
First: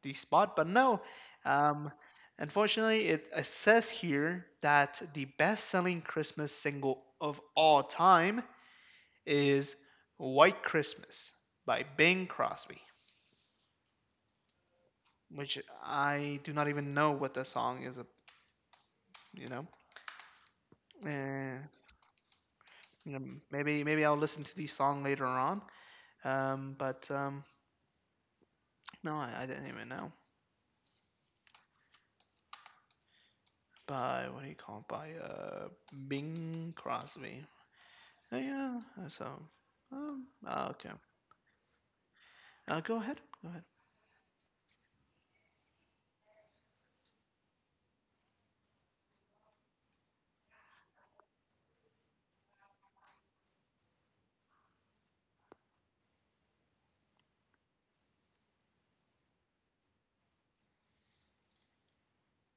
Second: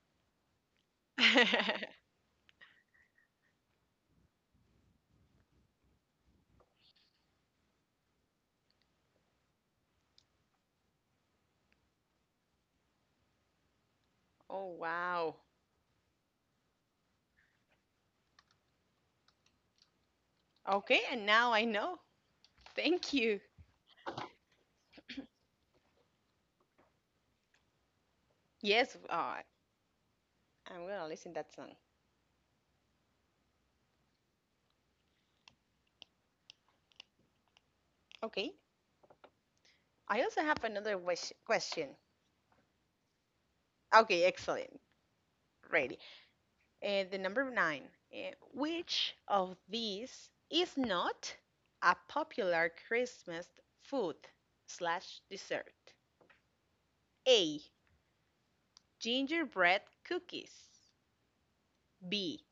[SPEAKER 1] the spot, but no.
[SPEAKER 2] gosh.
[SPEAKER 1] Um, unfortunately, it, it says here that the best selling Christmas single of all time is White Christmas by Bing Crosby.
[SPEAKER 2] Oh wow.
[SPEAKER 1] Which I do not even know what the song is. ab- You know,
[SPEAKER 2] Okay, and now
[SPEAKER 1] eh,
[SPEAKER 2] I know.
[SPEAKER 1] you
[SPEAKER 2] Thank
[SPEAKER 1] know,
[SPEAKER 2] you.
[SPEAKER 1] maybe maybe I'll listen to the song later on. Um, but um,
[SPEAKER 2] Yes,
[SPEAKER 1] no, I,
[SPEAKER 2] uh,
[SPEAKER 1] I didn't even know.
[SPEAKER 2] I'm gonna listen that song.
[SPEAKER 1] By what do you call it? By uh, Bing Crosby. Oh
[SPEAKER 2] Okay.
[SPEAKER 1] yeah. Uh, so, um,
[SPEAKER 2] I also
[SPEAKER 1] uh,
[SPEAKER 2] have
[SPEAKER 1] okay.
[SPEAKER 2] another wish question.
[SPEAKER 1] Uh, go ahead. Go ahead.
[SPEAKER 2] Okay, excellent. Ready. Uh, the number nine, uh, which of these is not a popular Christmas food slash dessert? A. Gingerbread cookies. B.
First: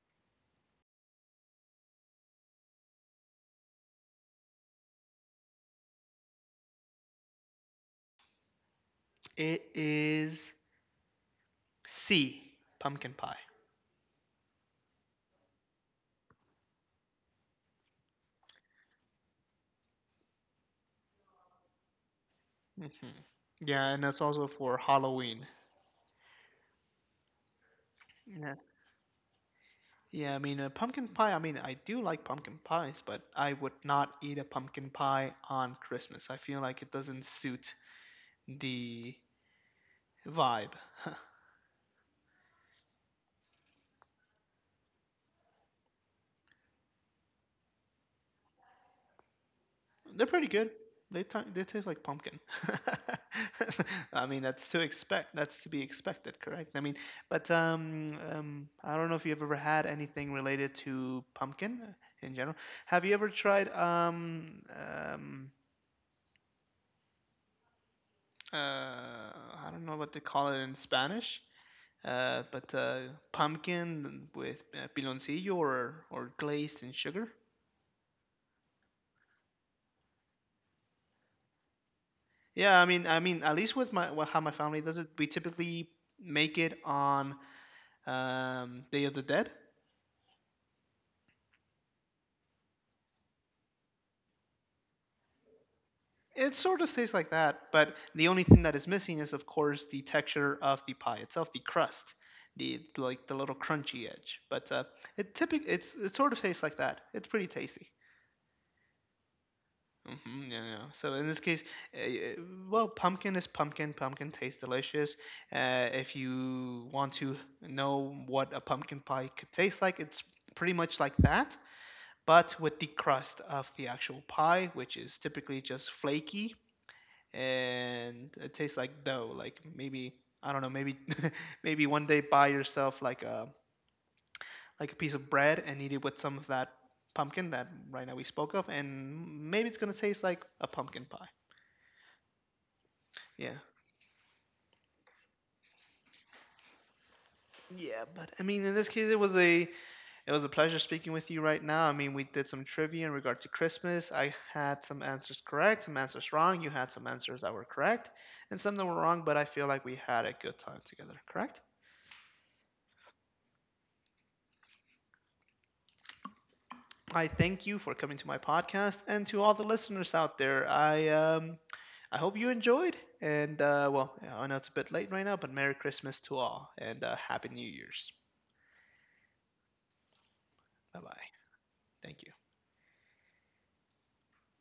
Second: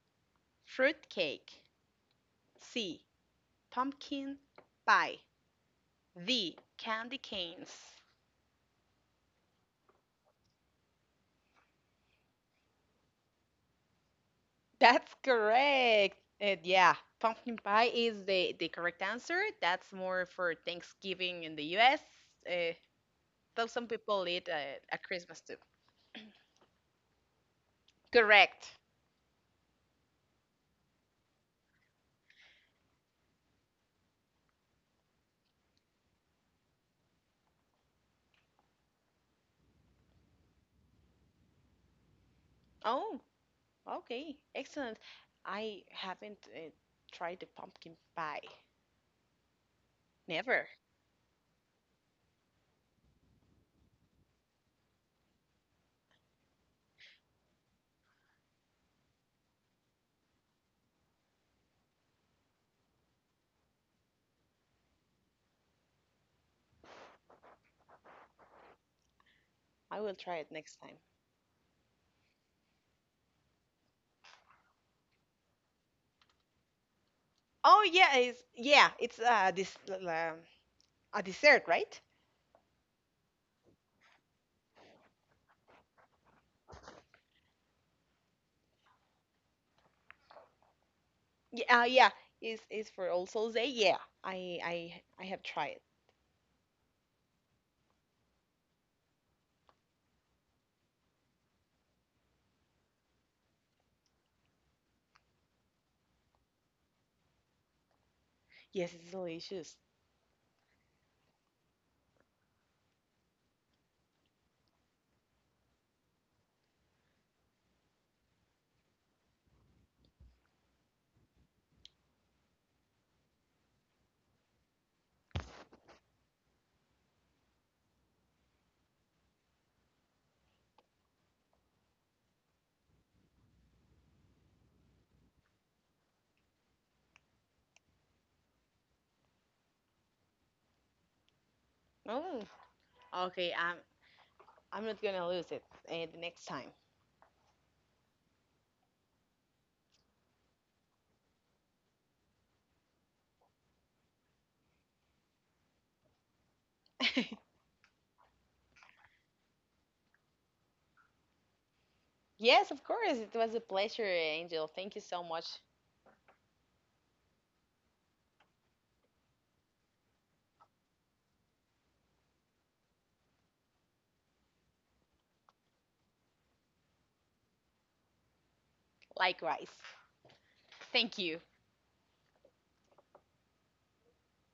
[SPEAKER 2] Fruit cake. C. Pumpkin pie. D. Candy canes.
[SPEAKER 1] It is C. Pumpkin pie.
[SPEAKER 2] That's correct. Uh, yeah, pumpkin pie is the, the correct answer. That's more for Thanksgiving in the U S. Uh,
[SPEAKER 1] Hmm.
[SPEAKER 2] though some
[SPEAKER 1] Yeah, and that's
[SPEAKER 2] people
[SPEAKER 1] also
[SPEAKER 2] eat
[SPEAKER 1] for
[SPEAKER 2] uh, at Christmas
[SPEAKER 1] Halloween.
[SPEAKER 2] too.
[SPEAKER 1] Yeah.
[SPEAKER 2] Correct.
[SPEAKER 1] Yeah, I mean, uh, pumpkin pie. I mean, I do like pumpkin pies, but I would not eat a pumpkin pie on Christmas. I feel like it doesn't suit the vibe.
[SPEAKER 2] Oh, okay, excellent. I haven't uh, tried the pumpkin pie.
[SPEAKER 1] They're pretty
[SPEAKER 2] Never.
[SPEAKER 1] good. They t- they taste like pumpkin. I mean, that's to expect. That's to be expected, correct? I mean, but um, um, I don't know if you've ever had anything related to pumpkin in general. Have you ever tried um, um, uh, I don't know
[SPEAKER 2] I
[SPEAKER 1] what
[SPEAKER 2] will
[SPEAKER 1] to
[SPEAKER 2] try
[SPEAKER 1] call
[SPEAKER 2] it
[SPEAKER 1] it in
[SPEAKER 2] next time.
[SPEAKER 1] Spanish. Uh, but uh, pumpkin with uh, piloncillo or or glazed in sugar.
[SPEAKER 2] Oh yeah, it's yeah, it's uh this um, a dessert, right?
[SPEAKER 1] Yeah, I mean, I mean, at least with my well, how my family does it, we typically make it on um, Day of the Dead.
[SPEAKER 2] Yeah, uh, yeah, is is for All Souls Day. Yeah, I I I have tried it.
[SPEAKER 1] It sort of tastes like that, but the only thing that is missing is, of course, the texture of the pie itself, the crust, the like the little crunchy edge. But uh, it typic it's it sort of tastes like that. It's pretty tasty.
[SPEAKER 2] Yes, it's delicious.
[SPEAKER 1] Hmm, yeah, yeah. So in this case, uh, y- uh, well, pumpkin is pumpkin. Pumpkin tastes delicious. Uh, if you want to know what a pumpkin pie could taste like, it's pretty much like that, but with the crust of the actual pie, which is typically just flaky and it tastes like dough. Like maybe I don't know, maybe maybe one day buy yourself like a like a piece of bread and eat it with some of that pumpkin that right now we spoke of, and maybe it's gonna taste like a pumpkin pie.
[SPEAKER 2] Oh, okay.
[SPEAKER 1] Yeah.
[SPEAKER 2] I'm I'm not gonna lose it uh, the next time.
[SPEAKER 1] Yeah, but I mean, in this case, it was a it was a pleasure speaking with you right now. I mean, we did some trivia in regard to Christmas. I had some answers correct, some answers wrong. You had some answers that were correct, and some that were wrong. But I feel like we had a good time together. Correct?
[SPEAKER 2] Yes, of course. It was a pleasure, Angel. Thank you so much.
[SPEAKER 1] I thank you for coming to my podcast, and to all the listeners out there. I um, I hope you enjoyed. And uh, well, I know it's a bit late right now, but Merry Christmas to all, and uh, Happy New Year's.
[SPEAKER 2] Likewise.
[SPEAKER 1] Bye
[SPEAKER 2] Thank
[SPEAKER 1] bye.
[SPEAKER 2] you.
[SPEAKER 1] Thank you.